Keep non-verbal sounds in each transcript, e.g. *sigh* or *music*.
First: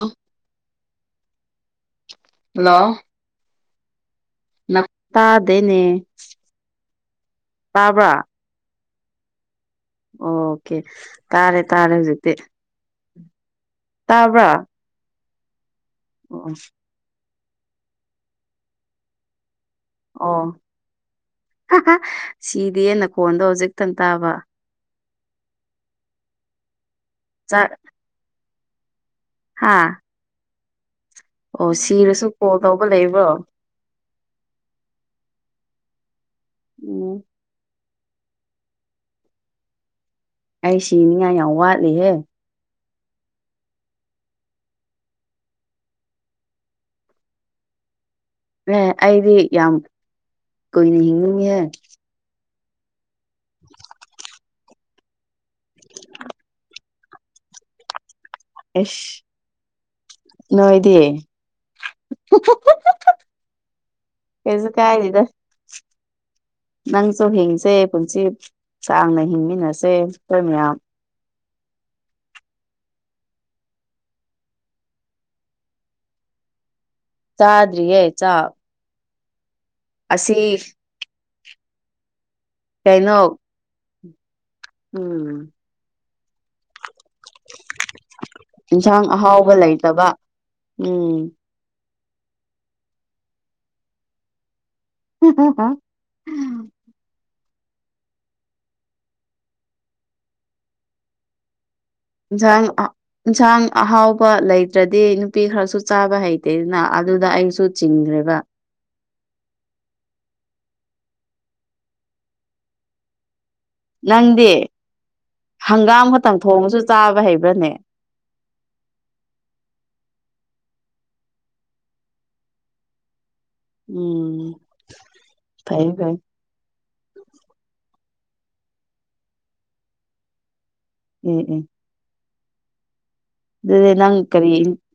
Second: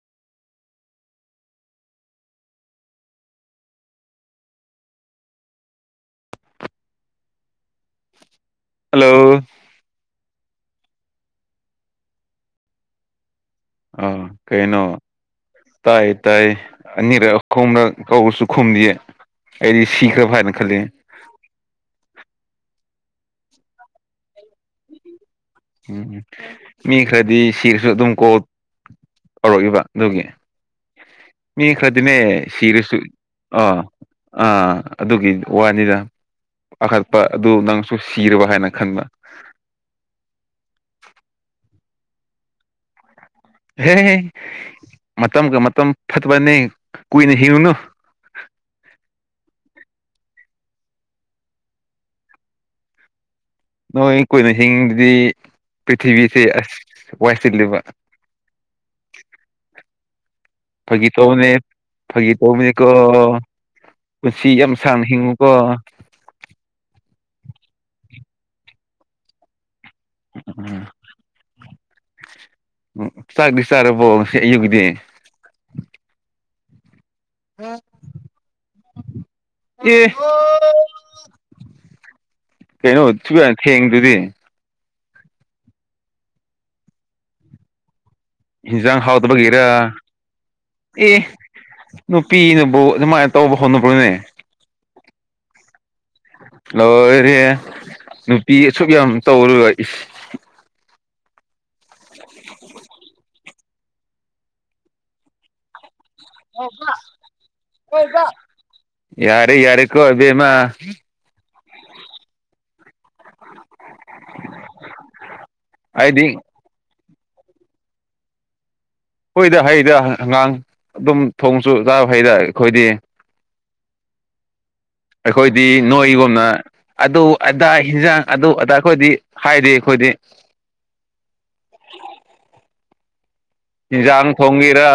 ꯑ *unintelligible* ꯍꯜꯂꯣ ꯇꯥꯗꯦꯅꯦ ꯇꯥꯕ꯭ꯔꯥ ꯍꯜꯂꯣ ꯑꯣꯀꯦ ꯇꯥꯔꯦ ꯇꯥꯔꯦ ꯍꯧꯖꯤꯛꯇꯤ ꯑ ꯇꯥꯕ꯭ꯔꯥ ꯀꯩꯅꯩꯅꯣ ꯇꯥꯏ ꯇꯥꯏ ꯑꯣ ꯑꯅꯤꯔ ꯈꯨꯝꯅ ꯀꯧꯕꯁꯨ ꯈꯨꯝꯅꯤꯌꯦ ꯑꯣ ꯁꯤꯗꯤꯅ ꯐꯣꯟꯗꯣ ꯍꯧꯖꯤꯛꯇꯪ ꯇꯥꯕ ꯎꯝ ꯃꯤ ꯈꯔꯗꯤ ꯆꯥꯛ ꯁꯤꯔꯁꯨ ꯑꯗꯨꯝ ꯀꯣ ꯍꯥ ꯇꯧꯔꯛꯏꯕ ꯑꯗꯨꯒꯤ ꯃꯤ ꯑꯣ ꯀ꯭ꯔꯗꯤꯃꯦ ꯁꯤꯔꯁꯨ ꯀꯣꯜ ꯇꯧꯕ ꯁꯤꯤꯔꯁꯨ ꯂꯩꯕ꯭ꯔꯣ ꯑ ꯑꯥ ꯑꯗꯨꯒꯤ ꯋꯥꯅꯤꯅ ꯎꯝ ꯑꯥꯈꯠꯄ ꯑꯗꯨ ꯅꯪ ꯁꯨ ꯁꯤꯔꯕ ꯍꯥꯏꯅ ꯈꯟꯕ ꯑꯩ ꯁꯤꯅꯤꯉꯥꯏ ꯌꯥꯝ ꯋꯥꯠꯂꯤꯍꯦ ꯍꯦ ꯃꯇꯝꯒ ꯃꯇꯝ ꯐꯠꯇꯕꯅꯦ ꯀꯨꯏꯅ ꯍꯤꯡꯉꯨꯅꯨ ꯑꯦ ꯑꯩꯗꯤ ꯌꯥꯝ ꯀꯨꯏꯅ ꯍꯤꯡꯅꯤꯡꯉꯤꯍꯦ ꯅꯣꯏ ꯀꯨꯏꯅ ꯍꯤꯡꯗꯨꯗꯤ ꯄ꯭ꯔꯤꯊꯤꯕꯤꯁꯤꯦ ꯑꯁ ꯋꯥꯏꯁꯤꯂꯕ ꯑꯦꯁ ꯅꯣꯏꯗꯤ ꯐꯒꯤ ꯇꯣꯅꯤ ꯐꯒꯤ ꯇꯣꯅꯤ ꯀ ꯄꯨꯟꯁꯤ ꯀꯩꯁꯨ ꯌꯥꯝ ꯁꯥꯡꯅ ꯀꯥꯏꯗꯦꯗ ꯍꯤꯡꯉꯨꯀꯣ ꯅꯪꯁꯨ ꯍꯤꯡꯁꯦ ꯄꯨꯟꯁꯤ ꯁꯥꯡꯅ ꯍꯤꯡꯃꯤꯟꯅꯁꯦ ꯑꯩꯈꯣꯏ ꯃꯌꯥꯝ ꯎꯝ ꯆꯥꯛꯗꯤ ꯆꯥꯔꯕꯣ ꯑꯌꯨꯛꯗꯤ ꯆꯥꯗ꯭ꯔꯤꯑꯌꯦ ꯆ ꯑꯦ ꯑꯁꯤ ꯑꯁꯤ ꯀꯩꯅꯣꯁꯨ ꯊꯦꯡꯗꯨꯗꯤ ꯎꯝ ꯍꯟꯖꯥꯡ ꯏꯟꯁꯥꯡ ꯑꯍꯥꯎꯕ ꯍꯥꯎꯗꯕꯒꯦꯔ ꯂꯩꯇꯕ ꯑꯦ ꯎꯝ ꯅꯨꯄꯤꯅꯕꯨ ꯑꯗꯨꯃꯥꯏꯅ ꯇꯧꯕ ꯍꯣꯠꯅꯕꯅꯦ ꯎ ꯍ ꯀ ꯂꯣꯏꯔꯦ ꯅꯨꯄꯤ ꯑꯁꯨꯛ ꯌꯥꯝ ꯇꯧꯔꯒ ꯏꯟꯁꯥꯡ ꯏꯟꯁꯥꯡ ꯑꯍꯥꯎꯕ ꯂꯩꯇ꯭ꯔꯗꯤ ꯅꯨꯄꯤ ꯈꯔꯁꯨ ꯆꯥꯕ ꯍꯩꯇꯦꯗꯅ ꯑꯗꯨꯗ ꯑꯩꯁꯨ ꯆꯤꯡꯈ꯭ꯔꯦꯕ ꯌꯥꯔꯦ ꯌꯥꯔꯦꯀꯣ ꯑꯗꯨꯕꯦꯝꯃ ꯅꯪꯗꯤ ꯍꯪꯒꯥꯝ ꯈꯛꯇꯪ ꯑꯩꯗꯤ ꯊꯣꯡꯉꯁꯨ ꯆꯥꯕ ꯍꯩꯕ ꯎꯅꯦ ꯍꯨꯏꯗ ꯍꯩꯗ ꯑꯪꯒꯥꯥꯡ ꯑꯗꯨꯝ ꯊꯣꯡꯁꯨ ꯆꯥꯕ ꯍꯩꯗ ꯑꯩꯈꯣꯏꯗꯤ ꯎꯝ ꯑꯩꯈꯣꯏꯗꯤ ꯐꯩ ꯐꯩ ꯅꯣꯏꯒꯨꯝꯅ ꯑꯗꯨ ꯑꯗꯥ ꯌꯦꯟꯖꯥꯡ ꯑꯗꯨ ꯑ ꯑꯩꯈꯣꯏꯗꯤ ꯍꯥꯏꯗꯤ ꯑꯩꯈꯣꯏꯗꯤ ꯎꯝ ꯎꯝ ꯑꯗꯨꯗꯤ ꯅꯪ ꯍꯤꯟꯖꯥꯡ ꯀꯔꯤ ꯊꯣꯡꯒꯦꯔ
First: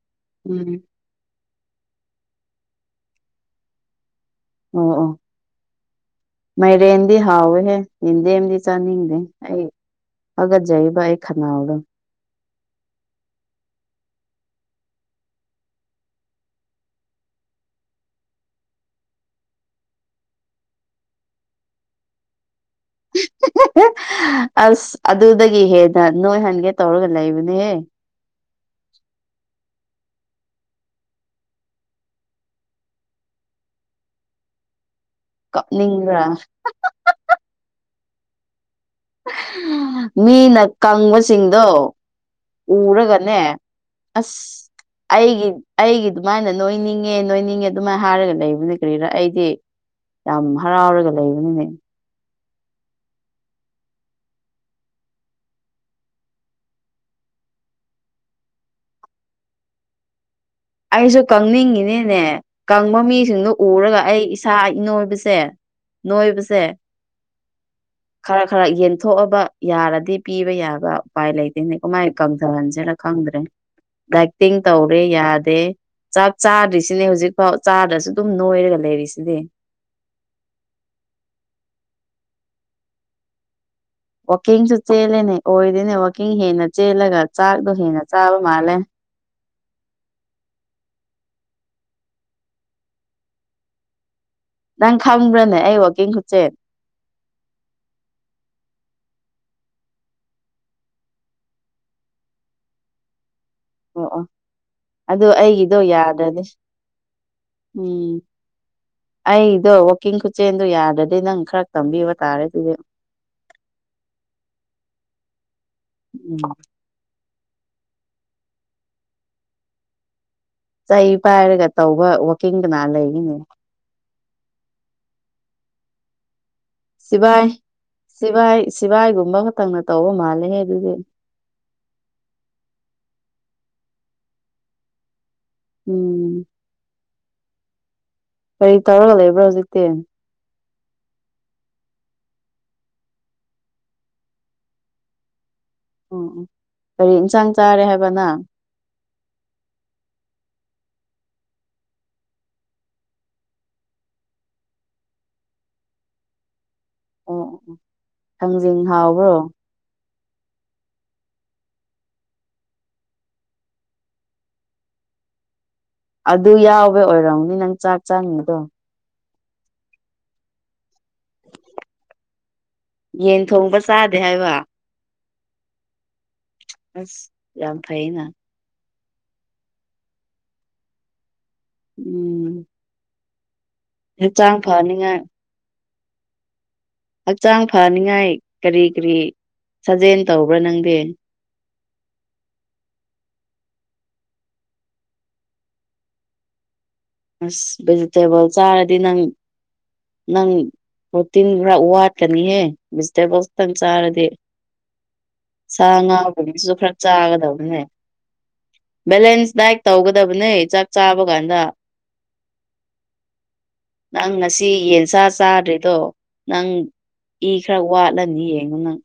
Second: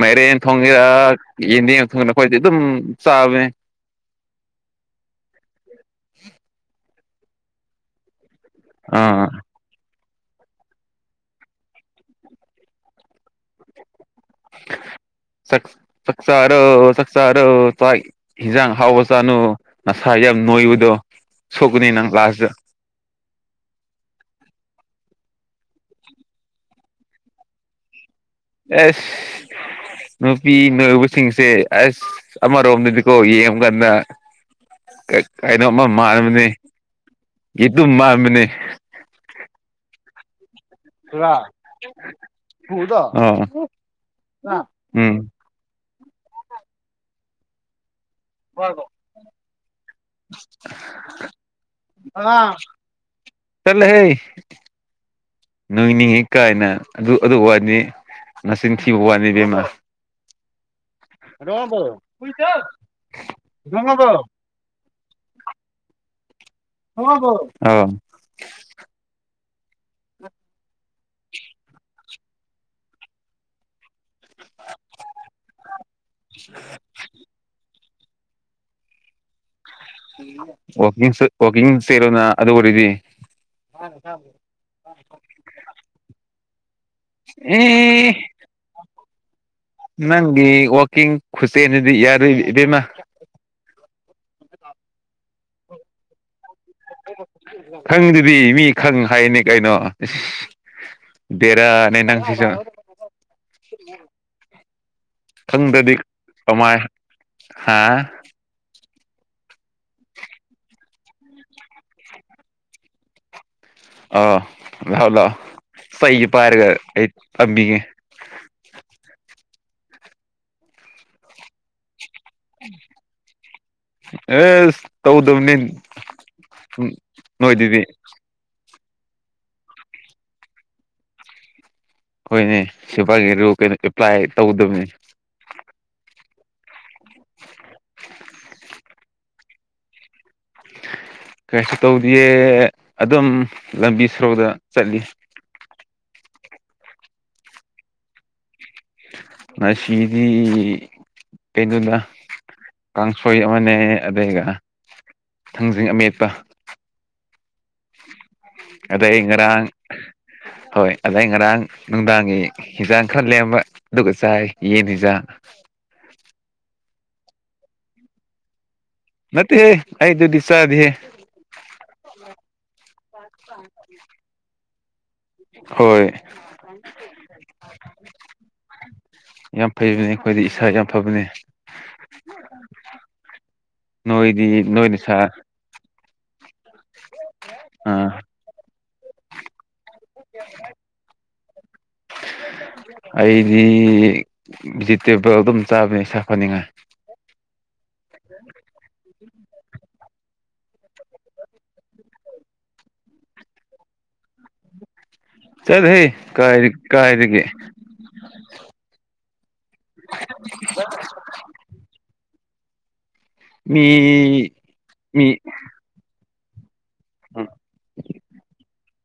ꯃꯥꯏꯔꯦꯟ ꯎꯝ ꯊꯣꯡꯒꯦꯔ ꯌꯦꯟꯗꯦꯝ ꯊꯨꯡꯅ ꯑꯩꯈꯣꯏꯗꯤ ꯑꯗꯨꯝ ꯆꯥꯕꯃꯦ ꯑꯣ ꯑꯣ ꯃꯔ ꯏꯗꯤ ꯍꯥꯥꯎꯋꯍꯦ ꯏ ꯂꯦꯝꯗꯤ ꯆꯥꯅꯤꯡꯗꯦ ꯑꯥ ꯑꯩ ꯐꯒꯠꯆꯕ ꯑꯩ ꯈꯅꯥꯎꯗꯣ *inaudible* ꯆ ꯆꯆꯥꯔ ꯆꯆꯥꯔ ꯆ ꯍꯖꯥꯡ ꯍꯥꯎ ꯆꯥꯅ ꯅꯆꯥꯥꯏꯔ ꯑꯩ ꯌꯥꯝ ꯅꯣꯏꯕꯨꯗꯣ ꯁꯣꯛꯀꯅꯤ ꯅꯪ ꯂꯥꯁꯇ ꯑꯁ ꯑꯗꯨꯗꯒꯤ ꯍꯦꯟꯅ ꯅꯣꯏꯍꯟꯒꯦ ꯇꯧꯔꯒ ꯂꯩꯕꯅꯦꯍꯦ ꯑꯦꯁ *inaudible* ꯅꯨꯄꯤ ꯅꯣꯏꯕꯁꯤꯡꯁꯦ ꯑꯁ ꯑꯃꯔꯣꯝꯗꯗꯤꯀꯣ ꯌꯦꯡ ꯀꯥꯟꯗ ꯀꯩꯅꯣꯝꯃ ꯀꯞꯅꯤꯡꯕ꯭ꯔꯥ ꯃꯕꯅꯤ ꯌꯦꯠꯇ ꯃꯕꯅꯤ ꯃꯤꯅ ꯀꯪꯕꯁꯤꯡꯗꯣ ꯎꯔꯒꯅꯦ ꯑꯣ ꯑꯁ ꯎꯝ ꯑꯩꯒꯤ ꯑꯩꯒꯤ ꯑꯗꯨꯃꯥꯏꯅ ꯅꯣꯏꯅꯤꯡꯉꯦ ꯅꯣꯏꯅꯤꯡꯉꯦ ꯑꯗꯨꯃꯥꯏꯅ ꯍꯥꯏꯔꯒ ꯂꯩꯕꯅꯦ ꯀꯔꯤꯔꯥ ꯑꯩꯗꯤ ꯌꯥꯝ ꯍꯔꯥꯎꯔꯒ ꯂꯩꯕꯅꯤꯅꯦ ꯆꯂ ꯍꯦ ꯅꯣꯏꯅꯤꯡꯉꯤ ꯀꯥꯏꯅ ꯑꯗꯨ ꯑꯗꯨ ꯋꯥꯅꯤ ꯃꯁꯤꯡ ꯃꯁꯤꯡꯤꯟ ꯊꯤꯕ ꯋꯥꯅꯤ ꯕꯦꯝꯃ ꯑꯩꯁꯨ ꯀꯪꯅꯤꯡꯉꯤꯅꯤꯅꯦ ꯀꯪꯕ ꯃꯤꯁꯤꯡꯗꯨꯣ ꯎꯔꯒ ꯑꯩ ꯏꯁꯥ ꯏꯅꯣꯏ ꯁꯦ ꯅꯣꯏꯕꯁꯦ ꯑꯧ ꯈꯔ ꯈꯔ ꯌꯦꯟꯊꯣꯛꯑꯕ ꯌꯥꯔꯗꯤ ꯄꯤꯕ ꯌꯥꯕ ꯎꯄꯥꯏ ꯂꯩꯇꯦꯅꯦ ꯀꯃꯥꯏꯅ ꯀꯪꯊꯍꯟꯁꯦꯅ ꯈꯪꯗ꯭ꯔꯦ ꯑꯦꯇꯤꯡ ꯇꯧꯔꯤ ꯌꯥ ꯑ ꯆꯥꯛ ꯆꯥꯗ꯭ꯔꯤꯁꯤꯅꯦ ꯍꯧꯖꯤꯛꯐꯥꯎ ꯆꯥꯗ꯭ꯔꯁꯨ ꯑꯗꯨꯝ ꯅꯣꯏꯔꯒ ꯂꯩꯔꯤꯁꯤꯅꯦ ꯋꯥꯀꯤ ꯋꯥꯀꯤꯡ ꯆꯔꯣꯅ ꯑꯗꯨ ꯑꯣꯏꯔꯗꯤ ꯋꯥꯛꯀꯤꯡꯁꯨ ꯆꯦꯜꯂꯦꯅꯦ ꯑꯣꯏꯗꯣꯏꯅꯦ ꯋꯥꯛꯀꯤꯡ ꯍꯦꯟꯅ ꯆꯦꯜꯂꯒ ꯆꯥꯛꯗꯣ ꯍꯦꯟꯅ ꯑꯦ ꯆꯥꯕ ꯃꯥꯜꯂꯦ ꯅꯪꯒꯤ ꯋꯥꯀꯤꯡ ꯈꯨꯁꯦꯅꯗꯤ ꯌꯥꯔ ꯏꯕꯦꯝꯃ ꯅꯪ ꯈꯪꯕ꯭ꯔꯅꯦ ꯑꯩ ꯋꯥꯋꯥꯛꯀꯤꯡ ꯈꯨꯠꯆꯦ ꯈꯪꯗꯨꯗꯤ ꯃꯤ ꯈꯪ ꯍꯥꯏꯅꯤ ꯀꯩꯅꯣ ꯗꯦꯔ ꯅ ꯅꯪꯁꯤꯁꯨ ꯑꯣ ꯑ ꯑꯣ ꯑꯩꯒꯤꯗꯣ ꯈꯪꯗ꯭ꯔꯗꯤ ꯌꯥꯗꯗꯤ ꯀꯃꯥꯏ ꯍꯥ ꯎꯝ ꯑꯩꯗꯣ ꯋꯥꯛꯀꯤꯡ ꯈꯨꯠꯁꯦꯟꯗꯣ ꯌꯥꯗꯗꯤ ꯅꯪ ꯈꯔ ꯇꯝꯕꯤꯕ ꯇꯥꯔꯦ ꯑꯗꯨꯗꯤ ꯑꯥ ꯂꯥꯛꯑꯣ ꯂꯥꯛꯑꯣ ꯐꯩꯒꯦ ꯎꯝ ꯄꯥꯏꯔꯒ ꯑꯩ ꯑꯝꯕꯤꯒꯦ *unintelligible* ꯆꯩ ꯄꯥꯏꯔꯒ ꯇꯧꯕ ꯋꯥꯋꯥꯛꯀꯤꯡ ꯀꯅꯥ ꯂꯩꯔꯤꯅꯦ ꯑꯦꯁ ꯇꯧꯗꯕꯅꯤ ꯁꯤꯕꯥꯥꯏ ꯅꯣꯏꯗꯨꯗꯤ ꯁꯤꯕꯥꯥꯏ ꯁꯤꯚꯥꯏꯒꯨꯝꯕ ꯈꯛꯇꯪꯅ ꯇꯧꯕ ꯃꯥꯜꯂꯦ ꯑꯗꯨꯗꯤ ꯍꯣꯏꯅꯦ ꯁꯐꯥꯏꯒꯤꯔꯣ ꯀꯩꯅꯣ ꯑꯦꯄ꯭ꯂꯥꯏ ꯇꯧꯗꯕꯅꯤ ꯎꯝ ꯑꯩ ꯇꯧꯔꯒ ꯂꯩꯕ꯭ꯔꯥ ꯍꯧꯖꯤꯛꯇꯤ ꯀꯩꯁꯨ ꯇꯧꯗꯦ ꯑꯗꯨꯝ ꯂꯝꯕꯤ ꯁꯣꯔꯣꯛꯗ ꯆꯠꯂꯤ ꯎꯝ ꯎ ꯀꯔꯤ ꯏꯟꯁꯥꯡ ꯆꯥꯔꯦ ꯍꯥꯏꯕꯅ ꯉꯁꯤꯗꯤ ꯀꯩꯗꯨꯗ ꯀꯥꯡꯁꯣꯏ ꯑꯃꯅꯦ ꯑꯗꯨꯒ ꯊꯥꯡꯖꯤꯡ ꯑꯃꯦꯠꯇ ꯑꯣ ꯑꯣ ꯑꯣ ꯊꯥꯡꯖꯤꯡ ꯑꯗꯩ ꯍꯥꯎꯕ꯭ꯔꯣ ꯉꯔꯥꯡ ꯍꯣꯏ ꯑꯗꯩ ꯉꯔꯥꯡ ꯅꯨꯡꯗꯥꯡꯒꯤ ꯍꯤꯟꯖꯥꯡ ꯈꯔ ꯂꯦꯝꯕ ꯑꯗꯨꯒ ꯆꯥꯛ ꯌꯦꯟ ꯍꯤꯖꯥꯡ ꯑꯗꯨ ꯌꯥꯎꯕ ꯑꯣꯏꯔꯝꯅꯤ ꯅꯪ ꯆꯥꯛ ꯆꯥꯉꯤꯗꯣ ꯃꯠꯇꯦ ꯍꯦ ꯑꯩꯗ ꯁ ꯑꯗꯨꯗꯦ ꯌꯦꯟ ꯊꯣꯡꯕ ꯆꯥꯗꯦ ꯍꯥꯏꯕ ꯍꯣꯏ ꯑꯁ ꯌꯥꯝꯝ ꯐꯩꯅ ꯌꯥꯝ ꯐꯩꯕꯅꯦ ꯑꯩꯈꯣꯏꯗꯤ ꯏꯁꯥ ꯌꯥꯝ ꯐꯕꯅꯦ ꯎꯝ ꯅꯣꯏꯗꯤ ꯍꯛꯆꯥꯡ ꯅꯣꯏꯅ ꯁꯥ ꯐꯅꯤꯡꯉꯥꯏ ꯍꯛꯆꯥꯡ ꯑꯥ ꯐꯅꯤꯉꯥꯏ ꯀꯔꯤ ꯀꯔꯤ ꯁꯥꯖꯦꯜ ꯇꯧꯕ꯭ꯔꯥ ꯅꯪꯗꯤ ꯑꯩꯗꯤ ꯚꯤꯖꯤꯇꯦꯕꯜ ꯑꯗꯨꯝ ꯆꯥꯕꯅꯦ ꯁꯥꯐꯅꯤꯉꯥꯏ ꯑꯁ ꯚꯦꯖꯤꯇꯦꯕꯜ ꯆꯥꯔꯗꯤ ꯅꯪ ꯅꯪ ꯄ꯭ꯔꯣꯇꯤꯟ ꯈꯔ ꯋꯥꯠꯀꯅꯤꯍꯦ ꯚꯤꯖꯤꯇꯦꯕꯜꯁꯇꯪ ꯆꯥꯔꯗꯤ ꯁꯥ ꯆꯠꯂꯍꯦ ꯀꯥꯏ ꯉꯥꯕꯒꯤꯁꯨ ꯈꯔ ꯀꯥꯏꯗꯒꯤ ꯆꯥꯒꯗꯕꯅꯦ ꯕꯦꯂꯦꯟꯁ ꯗꯥꯏꯛ ꯇꯧꯒꯗꯕꯅꯦ ꯆꯥꯛ ꯆꯥꯕ ꯀꯥꯟꯗ ꯃꯤ ꯅꯪ ꯉꯁꯤ ꯌꯦꯟꯁꯥ ꯃꯤ ꯆꯥꯗ꯭ꯔꯤꯗꯣ ꯅꯪ ꯏ ꯈꯔ ꯋꯥꯠꯂꯅꯤ ꯌꯦꯡꯉꯣ ꯅꯪ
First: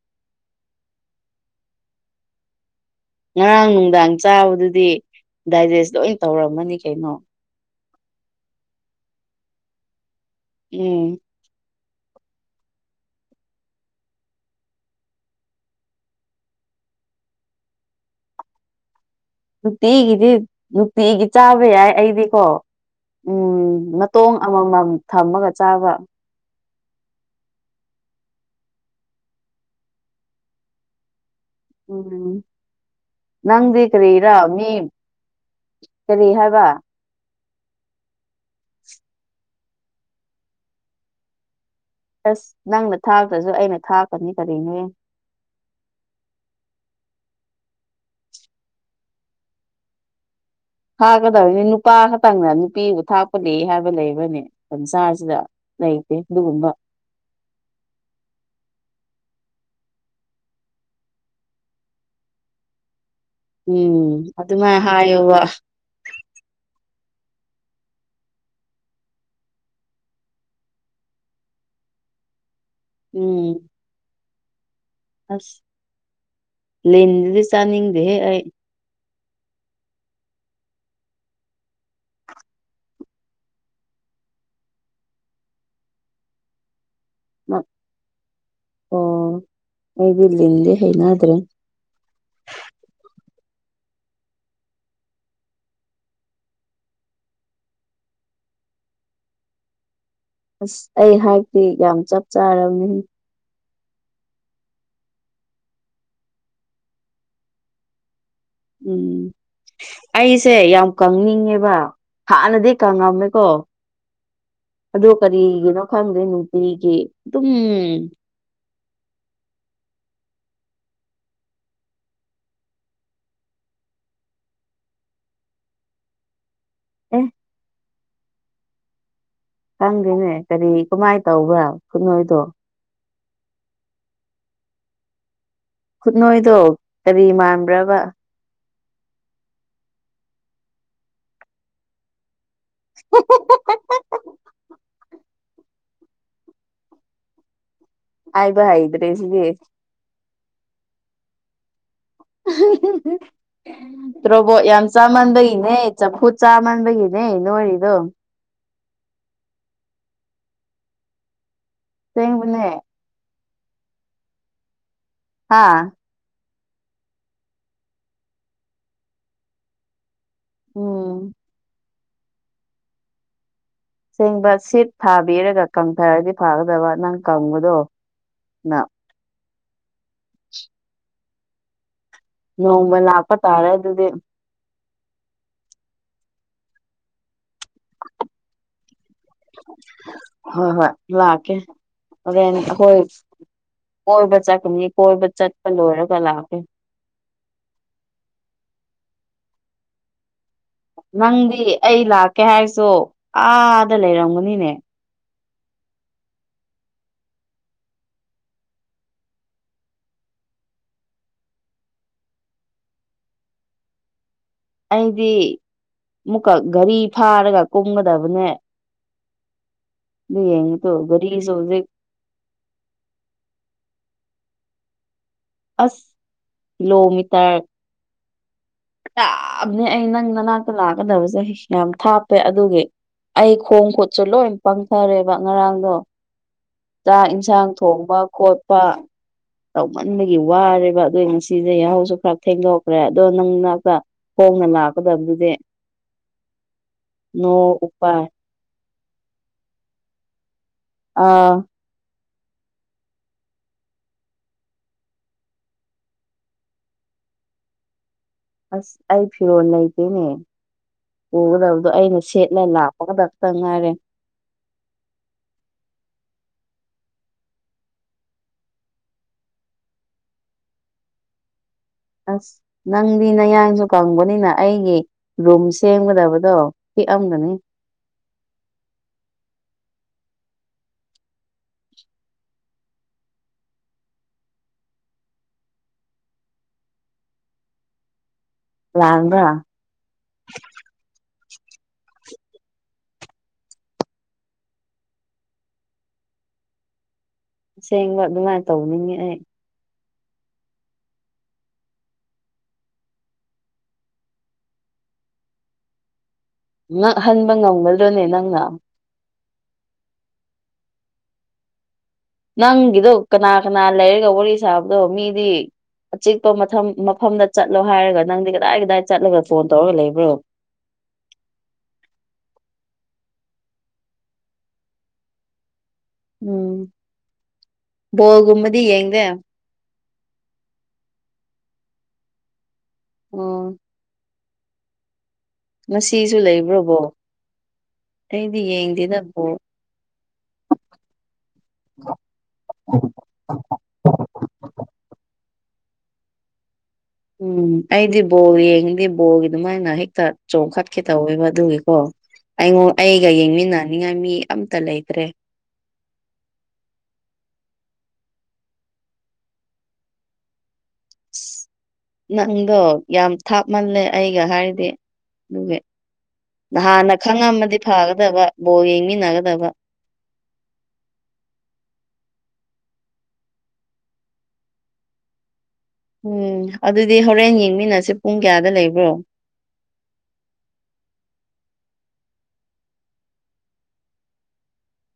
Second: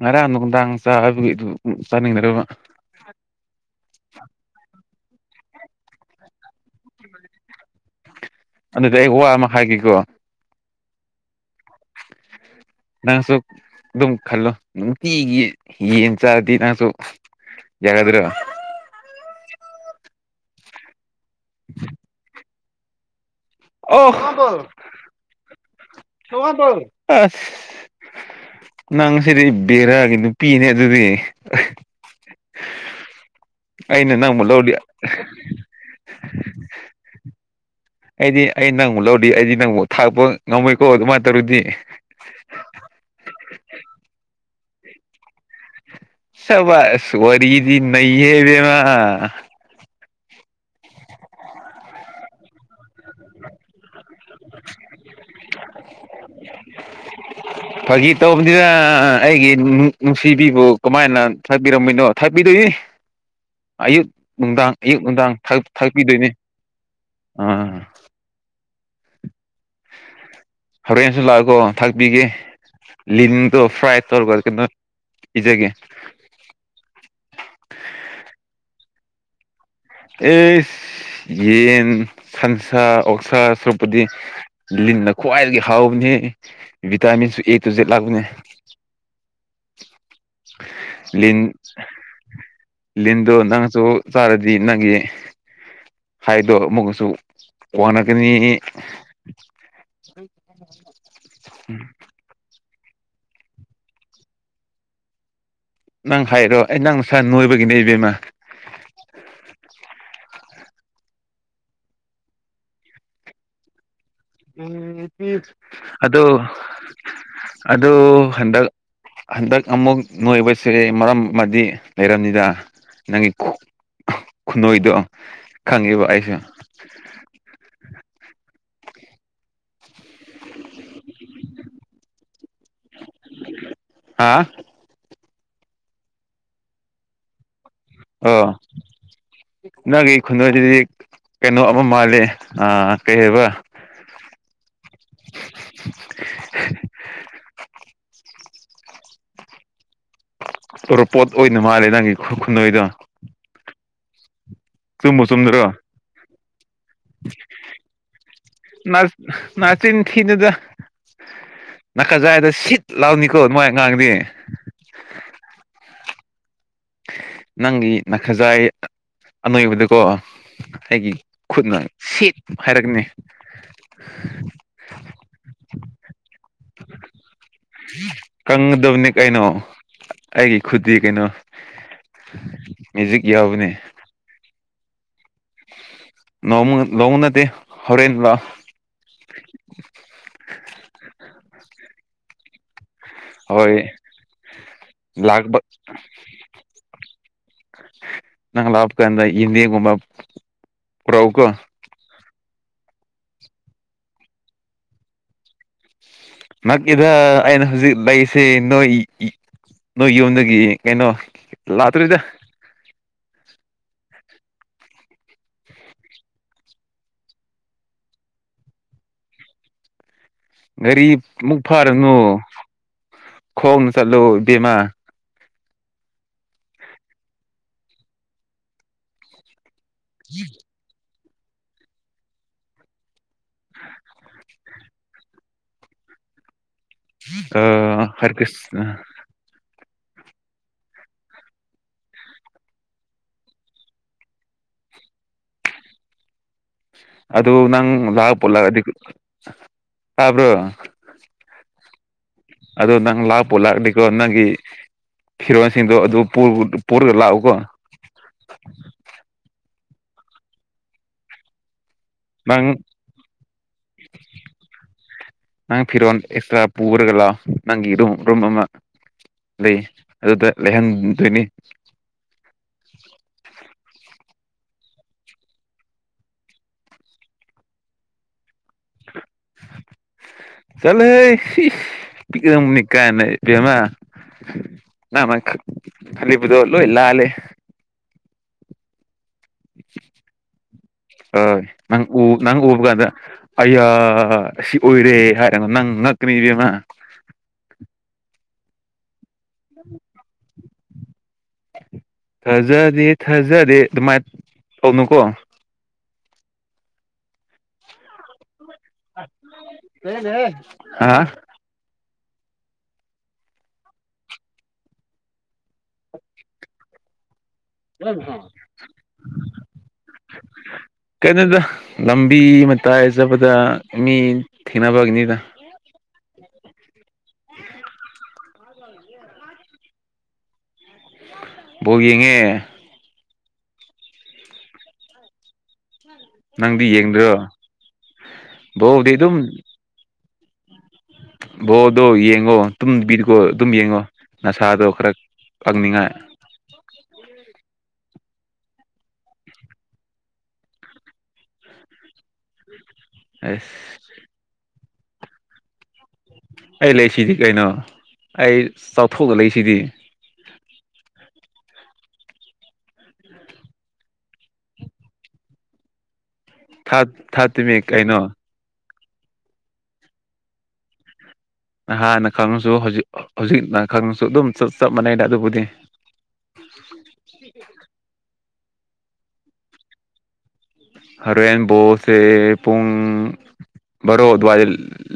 ꯉꯔꯥꯡꯗꯗꯥꯥꯡ ꯆ ꯆꯥꯅꯤꯡꯗꯕ ꯉꯔꯥꯡ ꯅꯨꯡꯗꯥꯡ ꯆꯥꯕꯗꯨꯗꯤ ꯗꯥꯏꯖꯦꯁ ꯂꯣꯏ ꯇꯧꯔꯝꯃꯅꯤ ꯀꯩꯅꯣ ꯑꯗꯨꯗꯤ ꯑꯩ ꯋꯥ ꯑꯃ ꯍꯥꯏꯒꯦꯀꯣ ꯎꯝ ꯅꯪꯁꯨ ꯑꯗꯨꯝ ꯈꯜꯂꯣ ꯅꯨꯡꯇꯤꯒꯤ ꯌꯦꯟ ꯆꯥꯔꯗꯤ ꯅꯪꯁꯨ ꯌꯥꯔ ꯑꯗꯨ꯭ꯔꯣ ꯅꯨꯡꯇꯤꯒꯤꯗꯤ ꯅꯨꯡꯇꯤꯒꯤ ꯆꯥꯕ ꯌꯥꯏ ꯑꯩꯗꯤꯀꯣ ꯎꯝ ꯃꯇꯣꯡ ꯑꯣ ꯑꯃꯃꯝ ꯊꯝꯃꯒ ꯆꯥꯕ ꯑꯁ ꯅꯪ ꯁꯤꯗꯤ ꯕꯦꯔꯥꯒꯤ ꯅꯨꯄꯤꯅꯦ ꯑꯗꯨꯗꯤ ꯎꯝ ꯅꯪꯗꯤ ꯑꯩꯅ ꯀ꯭ꯔꯦꯔꯥ ꯅꯪꯕꯨ ꯃꯤ ꯂꯧꯔꯗꯤ ꯀꯔꯤ ꯍꯥꯏꯕ ꯑꯩꯗꯤ ꯑꯩ ꯅꯪꯕꯨ ꯂꯧꯗꯤ ꯑꯩꯗꯤ ꯅꯪꯕꯨ ꯊꯥꯛꯛꯄ ꯉꯝꯃꯣꯏꯀꯣ ꯑꯗꯨꯃꯥꯏꯅ ꯇꯧꯔꯨꯗꯤ ꯁꯔꯅꯦ ꯁꯕꯥꯁ ꯋꯔꯤꯗꯤ ꯅꯩꯌꯦꯕ ꯊꯥꯛꯀꯗꯕꯅꯤ ꯅꯨꯄꯥ ꯈꯛꯇꯪꯅ ꯅꯨꯄꯤꯕꯨ ꯊꯥꯛꯄ ꯂꯩ ꯍꯥꯏꯕ ꯂꯩꯕ ꯁꯥꯁꯤꯗ ꯂꯩꯇꯦ ꯑꯗꯨꯒꯨꯝꯕ ꯐꯥꯒꯤ ꯇꯧꯕꯅꯤꯗ ꯑꯩꯒꯤ ꯅꯨꯡꯁꯤꯕꯤꯕꯨ ꯀꯃꯥꯏꯅ ꯊꯥꯛꯄꯤꯔꯝꯃꯤꯅꯣ ꯊꯥꯛꯄꯤꯗꯣꯏꯅꯤ ꯑꯌꯨꯛ ꯎꯝ ꯅꯨꯡꯗꯥꯡ ꯑꯗꯨꯃꯥꯏꯅ ꯑꯌꯨꯛ ꯅꯨꯡꯗꯥꯡ ꯍꯥꯏꯌꯣꯕ ꯊꯥꯒꯛꯄꯤꯗꯣꯏꯅꯦ ꯑ ꯍꯣꯔꯦꯟꯁꯨ ꯂꯥꯛꯑꯀꯣ ꯊꯥꯛꯄꯤꯒꯦ ꯂꯤꯟꯗꯣ ꯎꯝ ꯐ꯭ꯔꯥꯏ ꯇꯧꯔꯒ ꯀꯩꯅꯣ ꯑꯁ ꯄꯤꯖꯒꯦ ꯂꯦꯟꯗꯨꯗꯤ ꯆꯥꯅꯤꯡꯗꯦꯍꯦ ꯑꯩ ꯑꯦ ꯌꯦꯟ ꯁꯟꯁꯥ ꯑꯣꯛꯁꯥ ꯁꯔꯨꯄꯗꯤꯤ ꯂꯤꯟꯅ ꯈ꯭ꯋꯥꯏꯗꯒꯤ ꯍꯥꯎꯕꯅꯤ ꯚꯤꯇꯥꯃꯤꯟꯁꯨ ꯑꯦ ꯇꯨ ꯖꯦꯗ ꯂꯥꯛꯄꯅꯦ ꯑꯣ ꯑꯩꯗꯤ ꯂꯤꯟꯗꯤ ꯍꯩꯅꯗ꯭ꯔꯦ ꯂꯤꯟ ꯂꯤꯟ ꯑꯗꯣ ꯅꯪꯁꯨ ꯆꯥꯔꯗꯤ ꯅꯪꯒꯤ ꯍꯥꯏꯗꯣ ꯃꯨꯣꯏꯛꯁꯨ ꯀꯅꯒꯅꯤ ꯑꯁ ꯑꯩ ꯍꯥꯏꯇꯤ ꯌꯥꯝ ꯆꯞ ꯆꯥꯔꯝꯃꯤ ꯅꯪ ꯍꯥꯏꯔꯣ ꯑꯩ ꯅꯪ ꯈꯔꯥ ꯅꯣꯏꯕꯒꯤꯅꯦ ꯏꯕꯦꯝꯃ ꯎꯝ ꯑꯩꯁꯦ ꯌꯥꯝ ꯀꯪꯅꯤꯡꯉꯦꯕ ꯍꯥꯟꯅꯗꯤ ꯀꯪꯉꯝꯃꯦꯀꯣ ꯑꯗꯣ ꯀꯔꯤꯒꯤꯅꯣ ꯈꯪꯗꯦ ꯑꯗꯣ ꯅꯨꯡꯇꯤꯒꯤ ꯑꯗꯨꯝ ꯑꯗꯨꯗ ꯍꯟꯗ ꯍꯟꯗꯛ ꯑꯃꯨꯛ ꯅꯣꯏꯕꯁꯦ ꯃꯔꯝ ꯑꯃꯗꯤ ꯂꯩꯔꯕꯝꯅꯤꯗ ꯅꯪꯒꯤ ꯈꯨꯅꯣꯏꯗꯣ ꯈꯪꯉꯦꯕ ꯑꯩꯁꯨ ꯎꯝ ꯈꯪꯗꯦꯅꯦ ꯀꯔꯤ ꯀꯃꯥꯏꯅ ꯇꯧꯕ꯭ꯔꯥ ꯈꯨꯠꯅꯣꯏꯗꯣ ꯍꯥꯥ ꯈꯨꯠꯅꯣꯏꯗꯣ ꯀꯔꯤ ꯃꯥꯟꯕ꯭ꯔ ꯑꫭ ꯅꯪꯒꯤ ꯈꯨꯗꯏꯁꯤꯗꯤ ꯀꯩꯅꯣ ꯑꯃ ꯃꯥꯜꯂꯤ ꯑꯥ ꯀꯩ ꯍꯥꯏꯕ *unintelligible* ꯍꯥꯏꯕ ꯍꯩꯗ꯭ꯔꯦꯁꯤꯗꯤ ꯑꯣꯔꯣ ꯄꯣꯠ ꯑꯣꯏꯅ ꯃꯥꯜꯂꯦ ꯅꯪꯒꯤ ꯈꯨꯅꯣꯏꯗꯣ *unintelligible* ꯔꯣꯕꯣꯠ ꯌꯥꯝ ꯆꯨꯝꯕꯨ ꯆꯨꯝꯗ꯭ꯔꯣ ꯆꯥꯃꯟꯕꯒꯤꯅꯦ ꯆꯝꯐꯨꯠ ꯆꯥꯃꯟꯕꯒꯤꯅꯦ ꯅꯣꯏꯔꯤꯗꯣ ꯅꯥꯆꯤꯟ ꯊꯤꯗꯨꯗ ꯅꯥꯀꯖꯗꯨ ꯑꯁꯦꯡꯕꯅꯦ ꯁꯤꯠ ꯂꯥꯎꯅꯤ ꯀꯃꯥꯏ ꯉꯥꯡꯗꯤ ꯍꯥꯥ ꯅꯪꯒꯤ ꯈꯖꯥꯏ ꯑꯅꯣꯏꯕꯗꯀꯣ ꯑꯩꯒꯤ ꯎꯝ ꯈꯨꯠꯅ ꯁꯦꯠ ꯍꯥꯏꯔꯒꯅꯤ ꯁꯦꯡꯕ ꯁꯤꯠ ꯊꯥꯕꯤꯔꯒ ꯀꯪꯊꯔꯗꯤ ꯐꯥꯒꯗꯕ ꯅꯪ ꯀꯪꯕꯗꯣ ꯅ ꯀꯪꯒꯕꯅꯤ ꯀꯩ ꯑꯩꯒꯤ ꯈꯨꯗꯤ ꯀꯩꯅꯣ ꯅꯣꯡꯃ ꯃꯦꯖꯤꯛ ꯂꯥꯛꯄ ꯇꯥꯔꯦ ꯌꯥꯎꯕꯅꯦ ꯑꯗꯨꯗꯤ ꯂꫭꯡꯕ ꯂꯥꯎꯅꯗꯦ ꯍꯣꯔꯟ ꯂ ꯍꯣꯏ ꯍꯣꯏ ꯂꯥꯛꯀꯦ ꯍꫭꯔꯦꯟꯗꫭ꯫ ꯍꯣꯏ ꯀꯣꯏꯕ ꯆꯠꯀꯅꯤ ꯀꯣꯏꯕ ꯂꯥꯛꯄ ꯆꯠꯄ ꯂꯣꯏꯔꯒ ꯂꯥꯛꯀꯦ꯫ ꯅꯪ ꯂꯥꯛꯄꯀꯥꯟꯗ ꯌꯦꯟꯗꯦꯡꯒꯨꯝꯕ ꯅꯪꯗꯤ ꯑꯩ ꯂꯥꯛꯀꯦ ꯍꯥꯏꯔꯁꯨ ꯑꯥꯗ ꯂꯩꯔꯝꯒꯅꯤꯅꯦ꯫ ꯅꯛꯏꯗ ꯑꯩꯅ ꯍꯧꯖꯤꯛ ꯂꯩꯔꯤꯁꯦ ꯅꯣꯏ ꯏ ꯅꯣꯏ ꯌꯨꯝꯗꯒꯤ ꯀꯩꯅꯣ ꯂꯥꯛꯇꯣꯔꯤꯗ꯫ ꯑꯩꯗꯤ ꯑꯃꯨꯛꯀ ꯒꯥꯔꯤ ꯐꯥꯔꯒ ꯀꯨꯝꯒꯗꯕꯅꯦ꯫ *unintelligible* ꯒꯥꯔꯤ ꯒꯥꯔꯤꯁꯨ ꯃꯨꯛ ꯍꯧꯖꯤꯛ ꯐꯔꯅꯨ ꯈꯣꯡꯅ ꯆꯠꯂꯨ ꯏꯕꯦꯝꯃꯥ꯫ ꯑꯁ ꯀꯤꯂꯣꯃꯤꯇꯔ ꯑ ꯅꯦ ꯑꯩ ꯅꯪ ꯅꯅꯥꯛꯇ ꯂꯥꯛꯀꯗꯕꯁꯦ ꯌꯥꯝ ꯊꯥꯞꯄꯦ ꯑꯗꯨꯒꯤ꯫ ꯑꯩ ꯈꯣꯡ ꯈꯨꯠꯁꯨ ꯂꯣꯏ ꯄꯪꯊꯔꯦꯕ ꯉꯔꯥꯡꯗꯣ꯫ ꯆꯥꯛ ꯌꯦꯟꯁꯥꯡ ꯊꯣꯡꯕ ꯈꯣꯠꯄꯥ ꯍꯔꯀ꯭ꯔꯤꯁ ꯇꯧꯃꯟꯕꯒꯤ ꯋꯥꯔꯦꯕ ꯑꯗꯨ ꯉꯁꯤꯁꯦ ꯌꯥꯍꯧꯁꯨ ꯈꯔ ꯊꯦꯡꯗꯣꯛꯈ꯭ꯔꯦ ꯑꯗꯣ ꯅꯪ ꯅꯥꯛꯇ ꯍꯣꯡ ꯂꯀ ꯇꯝꯗꯨꯗꯦ ꯑꯗꯨ ꯅꯪ ꯂꯥꯛ ꯄꯨꯜꯂꯒꯗꯤ ꯇꯥꯕ꯭ꯔꯣ ꯑꯥ ꯑꯗ ꯅꯪ ꯂꯥꯛꯄ ꯂꯥꯛꯑꯗꯤꯀꯣ ꯅꯪꯒꯤ ꯐꯤꯔꯣꯟꯁꯤꯡꯗꯣ ꯑꯗꯨ ꯄꯨꯔꯒ ꯂꯥꯛꯎꯀꯣ ꯝ ꯄꯨꯒꯗꯕ ꯑꯗꯣ ꯑꯩꯅ ꯁꯦꯠꯂ ꯅꯪ ꯂꯥꯛꯄꯒꯗꯛꯇ ꯉꯥꯏꯔꯦ꯫ ꯄꯨꯔꯒꯥ ꯂꯥ ꯅꯪꯒꯤꯔꯨꯝ ꯔꯨꯝ ꯑꯃ꯫ ꯂꯩ ꯑꯗꯨꯗ ꯂꯩꯍꯟꯗꯣꯏꯅꯤ꯫ ꯑꯁ ꯅꯪꯗꯤ ꯅꯌꯥꯡꯁꯨ ꯀꯪꯕꯅꯤꯅ ꯑꯩꯒꯤ ꯔꯨꯝ ꯁꯦꯝꯒꯗꯕꯗꯣ ꯄꯤꯛꯑꯝꯒ *unintelligible* ꯆꯜꯂ ꯍꯦ ꯁꯤꯁ ꯄꯤꯛꯔꯝꯒꯅꯤ ꯀꯥꯏꯅ ꯏꯕꯦꯃꯥ꯫ ꯅ ꯥꯏꯃ ꯈ ꯈꯂꯤꯕꯗꫭ ꯂꫭꯏ ꯂꯥꯜꯂꯦ꯫ ꯂꯥꯟ ꯑꫭꯏ ꯅꯪ ꯎ ꯅꯪ ꯎꯕ ꯀꯥꯟꯗ ꯑꯌꯥ ꯁꯤ ꯑꯣꯏꯔꯦ ꯍꯥꯏꯔꯅꯣ ꯅꯪ ꯉꯛꯀꯅꯤ ꯏꯕꯦꯝꯃꯥ꯫ ꯁꯦꯡꯕ ꯑꯗꯨꯃꯥꯏꯅ ꯇꯧꯅꯤꯡꯉꯤ ꯑꯩ꯫ ꯊꯥꯖꯗꯦ-ꯊꯥꯖꯗꯦ ꯑꯗꯨꯃꯥꯏꯅ ꯇꯧꯅꯨꯀꯣ꯫ ꯉꯛꯍꯟꯕ ꯉꯝꯒꯗ꯭ꯔꯣꯅꯦ ꯅꯪꯅ꯫ *unintelligible* ꯅꯪꯒꯤꯗꯣ ꯀꯅꯥ ꯀꯅꯥ ꯂꯩꯔꯒ ꯋꯥꯔꯤ ꯁꯥꯕꯗꯣ ꯃꯤꯗꯤ ꯑꯆꯤꯛꯄ ꯃꯐꯝ ꯃꯐꯝꯗ ꯆꯠꯂꯣ ꯍꯥꯏꯔꯒ ꯅꯪꯗꯤ ꯀꯗꯥꯏ ꯀꯗꯥꯏ ꯆꯠꯂꯒ ꯐꯣꯟ ꯇꯧꯔꯒ ꯂꯩꯕ꯭ꯔꯣ꯫ ꯀꯩꯅꯗ ꯂꯝꯕꯤ ꯃꯇꯥꯏ ꯖꯕꯗ ꯃꯤ ꯊꯦꯡꯅꯕꯒꯤꯅꯤꯗ꯫ ꯎꯝ꯫ *unintelligible* ꯕꫭꯜꯒꯨꯝꯕꯗꯤ ꯌꯦꯡꯗꯦ꯫ ꯕꫭꯜ ꯌꯦꯡꯑꯦ꯫ ꯑꯣ꯫ ꯉꯁꯤꯁꯨ ꯂꯩꯕ꯭ꯔ ꯅꯪꯗꯤ ꯕꯣꯜ ꯌꯦꯡꯗ꯭ꯔꯣ ꯑꯩꯗꯤ ꯕꯣꯜꯗꯤ ꯌꯦꯡꯗꯦꯗ ꯑꯗꯨꯝ ꯕꫭꯜ꯫ ꯕꯣꯜꯗꯣ ꯌꯦꯡꯉꯣ ꯇꯨꯝꯗꯕꯤꯗꯀꯣ ꯑꯗꯨꯝ ꯌꯦꯡꯉꯣ ꯅꯁꯥꯗꯣ ꯈꯔ ꯐꯪꯅꯤꯡꯉꯥꯏ ꯎꯝ ꯑꯩꯗꯤ ꯕꯣꯜ ꯌꯦꯡꯉꯗꯤ ꯕꯣꯜꯒꯤ ꯗꯨꯃꯥꯏꯅ ꯍꯦꯛꯇ ꯆꯣꯡꯈꯠꯀꯦ ꯇꯧꯋꯦꯕ ꯑꯗꯨꯒꯤꯀꯣ꯫ ꯑꯩꯉꯣꯟ ꯑꯩꯒ ꯑꯁ ꯌꯦꯡꯃꯤꯟꯅꯅꯤꯉꯥꯏ ꯃꯤ ꯑꯝꯇ ꯂꯩꯇ꯭ꯔꯦ꯫ ꯑꯩ ꯂꯩꯁꯤꯗꯤ ꯀꯩꯅꯣ ꯑꯩ ꯆꯥꯎꯊꯣꯛꯑꯒ ꯂꯩꯁꯤꯗꯤ꯫ *unintelligible* ꯅꯪꯗꯣ ꯌꯥꯝ ꯊꯥꯞꯃꯜꯂꯦ ꯑꯩꯒ ꯍꯥꯏꯔꯗꯤ ꯑꯗꯨꯒꯒꯤ ꯊꯥꯠ ꯍꯥꯟꯅ ꯈꯪꯉꯝꯃꯗꯤ ꯊꯥꯠꯇꯨꯅꯤ ꯀꯩꯅꯣ ꯐꯥꯒꯗꯕ ꯕꯣ ꯌꯦꯡ ꯃꯤ ꯅꯅꯥꯒꯗꯕ ꯅꯍꯥꯟꯅ ꯈꯪꯁꯨ ꯍꯧꯖꯤꯛ ꯍꯧꯖꯤꯛꯅ ꯈꯪꯁꯨ ꯑꯗꯨꯝ ꯆꯞ ꯃꯥꯟꯅꯩꯗ ꯑꯗꯨꯕꯨꯗꯤ ꯎꯝ ꯑꯗꯨꯗꯤ ꯍꯣꯔꯦꯟ ꯌꯦꯡꯃꯤꯟꯅꯁꯦ ꯄꯨꯡ ꯀꯌꯥꯗ ꯂꯩꯕ꯭ꯔꯣ ꯍꯔꯋꯦꯟ ꯕꯣꯁꯦ ꯄꯨꯡ ꯕꯥꯔꯣ ꯑꯗꯨꯋꯥꯏꯗ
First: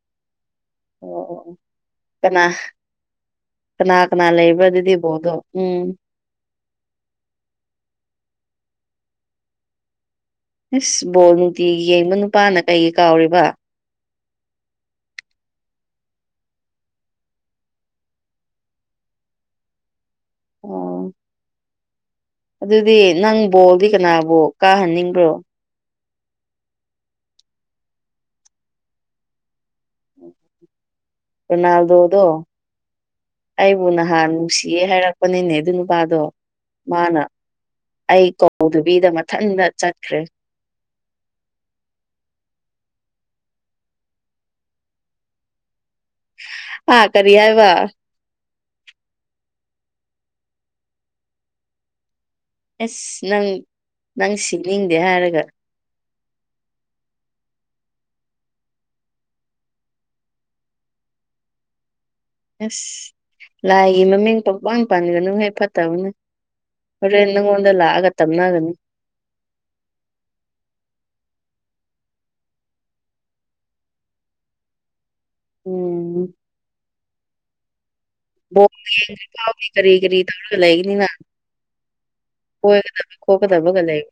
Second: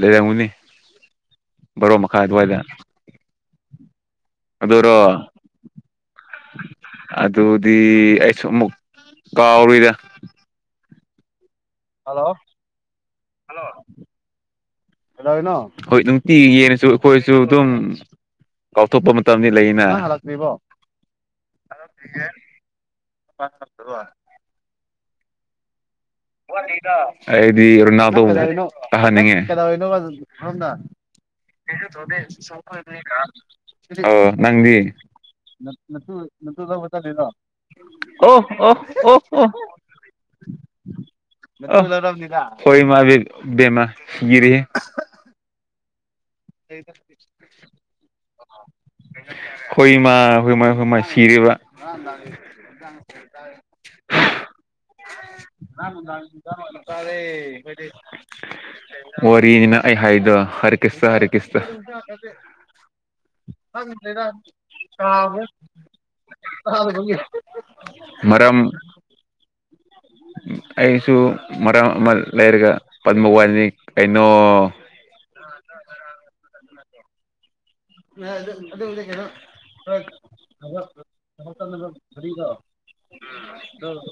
ꯂꯩꯔꯝꯒꯨꯅꯤ ꯑꯣ ꯑꯣ ꯑꯣ ꯕꯥꯔꯣ ꯃꯈꯥꯏ ꯀꯅꯥ ꯑꯗꯨꯋꯥꯏꯗ ꯀꯅꯥ ꯀꯅꯥ ꯂꯩꯕ꯭ꯔꯥ ꯑꯗꯨꯔꯣ ꯑꯗꯨꯗꯤ ꯕꯣꯜꯗꯣ ꯎꯝ ꯑꯗꯨꯗꯤ ꯑꯩꯁꯨ ꯑꯃꯨꯛ ꯀꯥꯎꯔꯗ ꯃꯤꯁ ꯕꯣꯜ ꯅꯨꯨꯇꯤꯒꯤ ꯌꯩꯕ ꯅꯨꯄꯥꯅ ꯀꯩ ꯀꯥꯎꯔꯤꯕ ꯍꯣꯏ ꯅꯨꯡꯇꯤꯒꯤ ꯌꯦꯡꯉꯁꯨ ꯑꯩꯈꯣꯏꯁꯨ ꯑꯗꯨꯝ ꯀꯥꯎꯊꯣꯛꯄ ꯃꯇꯝꯗꯤ ꯂꯩꯅ ꯑꯣ ꯑꯗꯨꯗꯤ ꯅꯪ ꯕꯣꯜꯗꯤ ꯀꯅꯥꯕꯨ ꯀꯥꯍꯟꯅꯤꯡꯕ꯭ꯔꯣ꯫ ꯑꯩꯗꯤ ꯔꫭꯅꯥꯜꯗꫭꯕꯨ ꯀꯥꯍꯟꯅꯤꯡꯉꯦ꯫ ꯔꯣꯅꯥꯜꯗꯣꯗꯣ ꯑꯩꯕꯨ ꯑꯧ ꯅꯍꯥꯟ ꯅꯪꯗꯤ꯫ ꯅꯨꯡꯁꯤꯌꯦ ꯍꯥꯏꯔꯛꯄꯅꯤꯅꯦ ꯑꯗꯨ ꯅꯨꯄꯥꯗꯣ ꯃꯥꯅ ꯑꯩ ꯀꯧꯗꯕꯤꯗ ꯃꯊꯟꯗ ꯆꯠꯈ꯭ꯔꯦ *unintelligible* *inaudible* ꯍꯣꯏ ꯃꯥꯏ ꯕꯦꯃ ꯒꯤꯔꯤ꯫ ꯑꯥ ꯀꯔꯤ ꯍꯥꯏꯕ꯫ ꯍꯣꯏ ꯏꯃꯥ ꯍꯣꯏꯃꯥꯏ ꯍꯣꯏꯃꯥꯏ ꯁꯤꯔꯤꯕ ꯥꯡ ꯇꯔꯦ ꯑꯁ ꯅꯪ ꯅꯪ ꯁꯤꯅꯤꯡꯗꯦ ꯍꯥꯏꯔꯒ ꯑꯀꯗꯦ ꯋꯥꯔꯤꯅꯤꯅ ꯑꯩ ꯍꯥꯏꯗꯣ ꯍꯔꯤ ꯈ꯭ꯁꯇ ꯍꯔꯤ ꯈ꯭ꯁꯇ ꯑꯁ ꯂꯥꯏꯒꯤ ꯃꯃꯤꯡ ꯄꯪꯄ ꯄꯥꯟꯒꯅꯨ ꯍꯦꯛ ꯐꯠꯇꯕꯅꯦ ꯍꯔꯟꯅꯉꯣꯗ ꯂꯥꯛꯑꯒ ꯃꯔꯝ ꯇꯝꯅꯒꯅꯤ ꯑꯩꯁꯨ ꯃꯔꯝ ꯑꯃ ꯂꯩꯔꯒ ꯄꯗꯃ ꯋꯥꯅꯤ ꯀꯩꯅꯣ ꯎꯝ ꯕꯣꯜ ꯑꯗꯨ ꯀ ꯌꯦꯡꯗ꯭ꯔꯤ ꯐꯥꯎꯗꯤ ꯀꯔꯤ ꯀꯔꯤ ꯇꯧꯔꯒ ꯂꯩꯒꯅꯤꯅ ꯀꯣꯏꯒꯗꯕ ꯈꯣꯠꯀꯗꯕꯒ ꯂꯩ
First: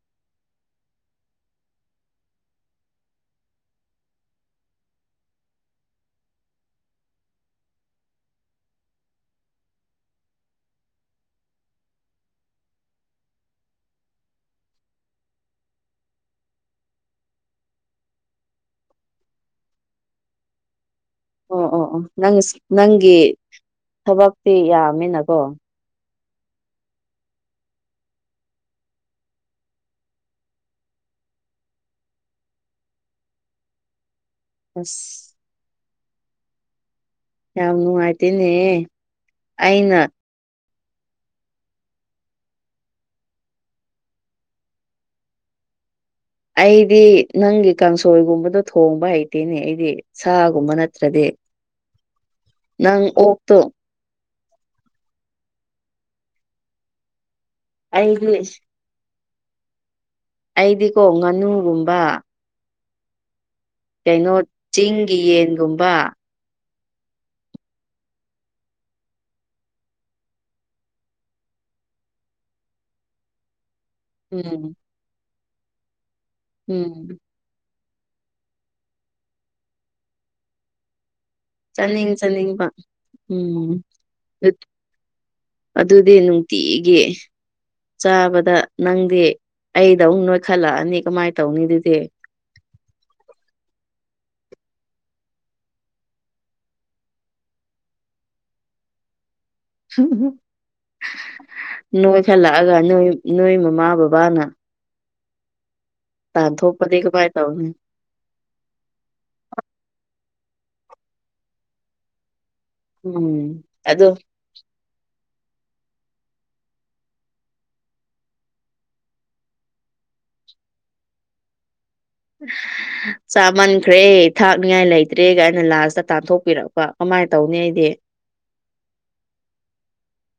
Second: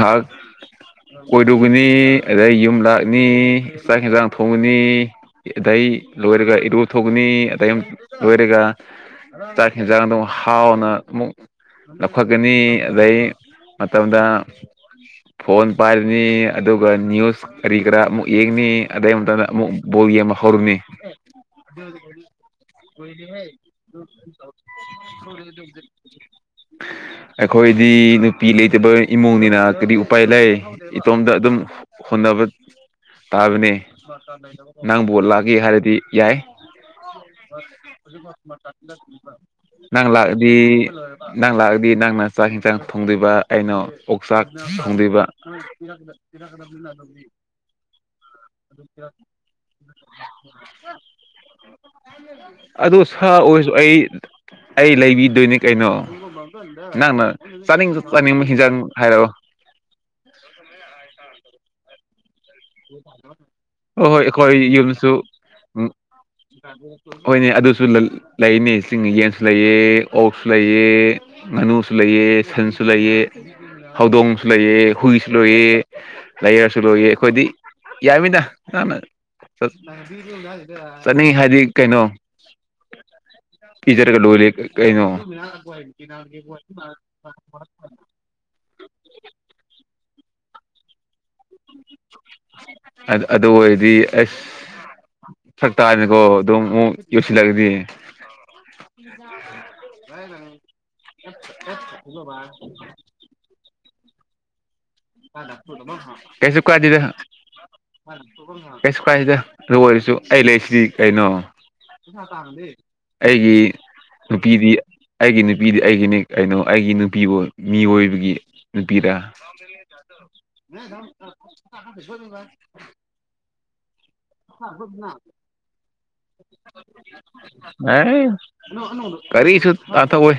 ꯍꯥ ꯀꯣꯏꯔꯨꯕꯅꯤ ꯑꯗꯩ ꯌꯨꯝ ꯂꯥꯛꯅꯤ ꯆꯥꯛ ꯍꯟꯁꯥꯡ ꯊꯣꯡꯉꯅꯤ ꯑꯗꯩ ꯂꯣꯏꯔꯒ ꯏꯔꯨ ꯊꯣꯛꯅꯤ ꯑ ꯂꯣꯏꯔꯒ ꯆꯥꯛ ꯍꯟꯖꯥꯡꯗ ꯑꯃꯨꯛ ꯍꯥꯎꯅ ꯑꯃꯨꯛ ꯂꯧꯈꯠꯀꯅꯤ ꯑꯗꯩ ꯃ ꯑꯣꯗ ꯐꯣꯟ ꯄꯥꯏꯔꯤꯅꯤ ꯑꯗꯨꯒ ꯅ꯭ꯌꯨꯁ ꯀꯔꯤ ꯀꯔꯥ ꯑꯃꯨꯛ ꯌꯦꯡꯅꯤ ꯑꯗꯩꯗ ꯑꯃꯨꯛ ꯍꯔꯅꯤ ꯑꯣ ꯑꯣ ꯑꯣ ꯅꯪ ꯅꯪꯒꯤ ꯊꯕꯛꯇꯤ ꯌꯥꯝꯃꯤꯅꯀꯣ *unintelligible* ꯑꯩꯈꯣꯏꯗꯤ ꯅꯨꯄꯤ ꯂꯩꯇꯕ ꯏꯃꯨꯡꯅꯤꯅ ꯀꯔꯤ ꯎꯄꯥꯏ ꯂꯩ ꯏꯇꯣꯝꯗ ꯑꯗꯨꯝ ꯍꯣꯠꯅꯕ ꯇꯥꯕꯅꯦ ꯑꯁ ꯅꯪ ꯕꯣꯠ ꯂꯥꯛꯒꯦ ꯍꯥꯏꯔꯗꯤ ꯌꯥꯏ ꯌꯥꯝ ꯅꯨꯡꯉꯥꯏꯇꯦꯅꯦ ꯑꯩꯅ ꯅꯪ ꯂꯥꯛꯗꯤ ꯅꯪ ꯂꯥꯛꯑꯗꯤ ꯅꯪꯅ ꯆꯥꯛ ꯌꯦꯟꯁꯥꯡ ꯐꯣꯡꯗꯣꯏꯕ ꯑꯩꯅ ꯑꯣꯛꯆꯥꯛ ꯐꯣꯡꯗꯣꯏꯕ ꯑꯩꯗꯤ ꯅꯪꯒꯤ ꯀꯥꯡꯁꯣꯏꯒꯨꯝꯕꯗꯣ ꯊꯣꯡꯕ ꯍꯩꯇꯦꯅꯦ ꯑꯩꯗꯤ ꯁꯥꯒꯨꯝꯕ ꯅꯠꯇ꯭ꯔꯗꯤ ꯑꯗꯨ ꯅꯪ ꯁꯥ ꯑꯣꯛꯇꯣ ꯑꯣꯏꯁꯨ ꯑꯩ ꯑꯩ ꯂꯩꯕꯤꯗꯣꯏꯅꯦ ꯀꯩꯅꯣ ꯅꯪꯅ ꯆꯥꯅꯤꯡꯗ ꯑꯩꯗꯤ ꯆꯥꯅꯤꯡꯕ ꯍꯤꯟꯖꯥꯡ ꯍꯥꯏꯔꯛꯑꯣ ꯑꯩꯗꯤꯀꯣ ꯉꯥꯅꯨꯒꯨꯝꯕ ꯍꯣꯏ ꯍꯣꯏ ꯀꯩꯅꯣ ꯑꯩꯈꯣꯏ ꯌꯨꯝꯁꯨ ꯆꯤꯡꯒꯤ ꯎꯝ ꯌꯦꯟꯒꯨꯝꯕ ꯍꯣꯏꯅꯦ ꯑꯗꯨꯁꯨ ꯂꯩꯅꯤ ꯆꯤꯡ ꯌꯦꯟꯁꯨ ꯂꯩꯑ ꯑꯣꯛꯁꯨ ꯂꯩꯑ ꯁꯅꯨꯁꯨ ꯂꯩꯥꯏꯌꯦ ꯁꯟꯁꯨ ꯂꯩꯌꯦ ꯍꯧꯗꯣꯡꯁꯨ ꯎꯝ ꯂꯩꯑ ꯍꯨꯏꯁꯨ ꯂꯣꯏꯌꯦ ꯂꯩꯥꯏꯌꯔꯁꯨ ꯎꯝ ꯂꯣꯏꯌꯦ ꯑꯩꯈꯣꯏꯗꯤ ꯌꯥꯃꯤꯗꯥꯅ ꯆꯠꯅꯤ ꯍꯥꯏꯗꯤ ꯀꯩꯅꯣ ꯆꯥꯅꯤꯡ ꯆꯥꯅꯤꯡꯕ ꯎꯝ ꯀꯤꯆꯔ ꯀ ꯗꯣꯂꯤ ꯀꯩꯅꯩꯅꯣ ꯑꯗꯨꯗꯤ ꯇꯥꯕꯗ ꯅꯪꯗꯤ ꯑꯩꯗ ꯑꯃꯨꯛ ꯅꯣꯏꯈꯠꯂꯛꯑꯅꯤ ꯀꯃꯥꯏ ꯇꯧ ꯑꯗꯨ ꯑꯣꯏꯔꯗꯤ ꯑꯁ ꯁꯛꯛꯇꯥꯅꯀꯣ ꯑꯗꯨꯝ ꯑꯃꯨꯛ ꯌꯧꯁꯤꯜꯂꯒꯗꯤ ꯅꯣꯏ ꯊꯜꯂꯛꯑꯒ ꯅꯣꯏ ꯅꯣꯏ ꯃꯃꯥ ꯕꯕꯥ ꯋꯥꯅ ꯍꯗ ꯀꯩꯁꯨ ꯀꯥꯏꯗꯗ ꯀꯃꯥꯏꯅ ꯇꯧꯅꯤ ꯀꯩꯁꯨ ꯀꯥꯏꯁꯤꯗ ꯑꯗꯨ ꯑꯣꯏꯔꯁꯨ ꯑꯩ ꯂꯩꯔꯤꯁꯤꯗꯤ ꯀꯩꯅꯣ ꯎꯝ ꯑꯩꯒꯤ ꯑꯗꯣ ꯅꯨꯄꯤꯗꯤ ꯑꯩꯒꯤ ꯅꯨꯄꯤꯗꯤ ꯑꯩꯒꯤꯅꯤ ꯀꯩꯅꯣ ꯑꯩꯒꯤ ꯅꯨꯄꯤꯕꯨ ꯃꯤꯑꯣꯏꯕꯒꯤ ꯅꯨꯄꯤꯗ ꯃ ꯊ ꯆꯥꯃꯟꯈ꯭ꯔꯦ ꯊꯥꯛꯅꯤꯉꯥꯏ ꯂꯩꯇ꯭ꯔꯦ ꯀꯥꯏꯅ ꯂꯥꯁꯇ ꯇꯥꯟꯊꯣꯛꯄꯤꯔꯛꯄ ꯀꯃꯥꯏꯅ ꯇꯧꯅꯤ ꯑꯩꯗꯤ ꯑ ꯀꯔꯤꯁꯨꯨ ꯑꯊꯣꯏ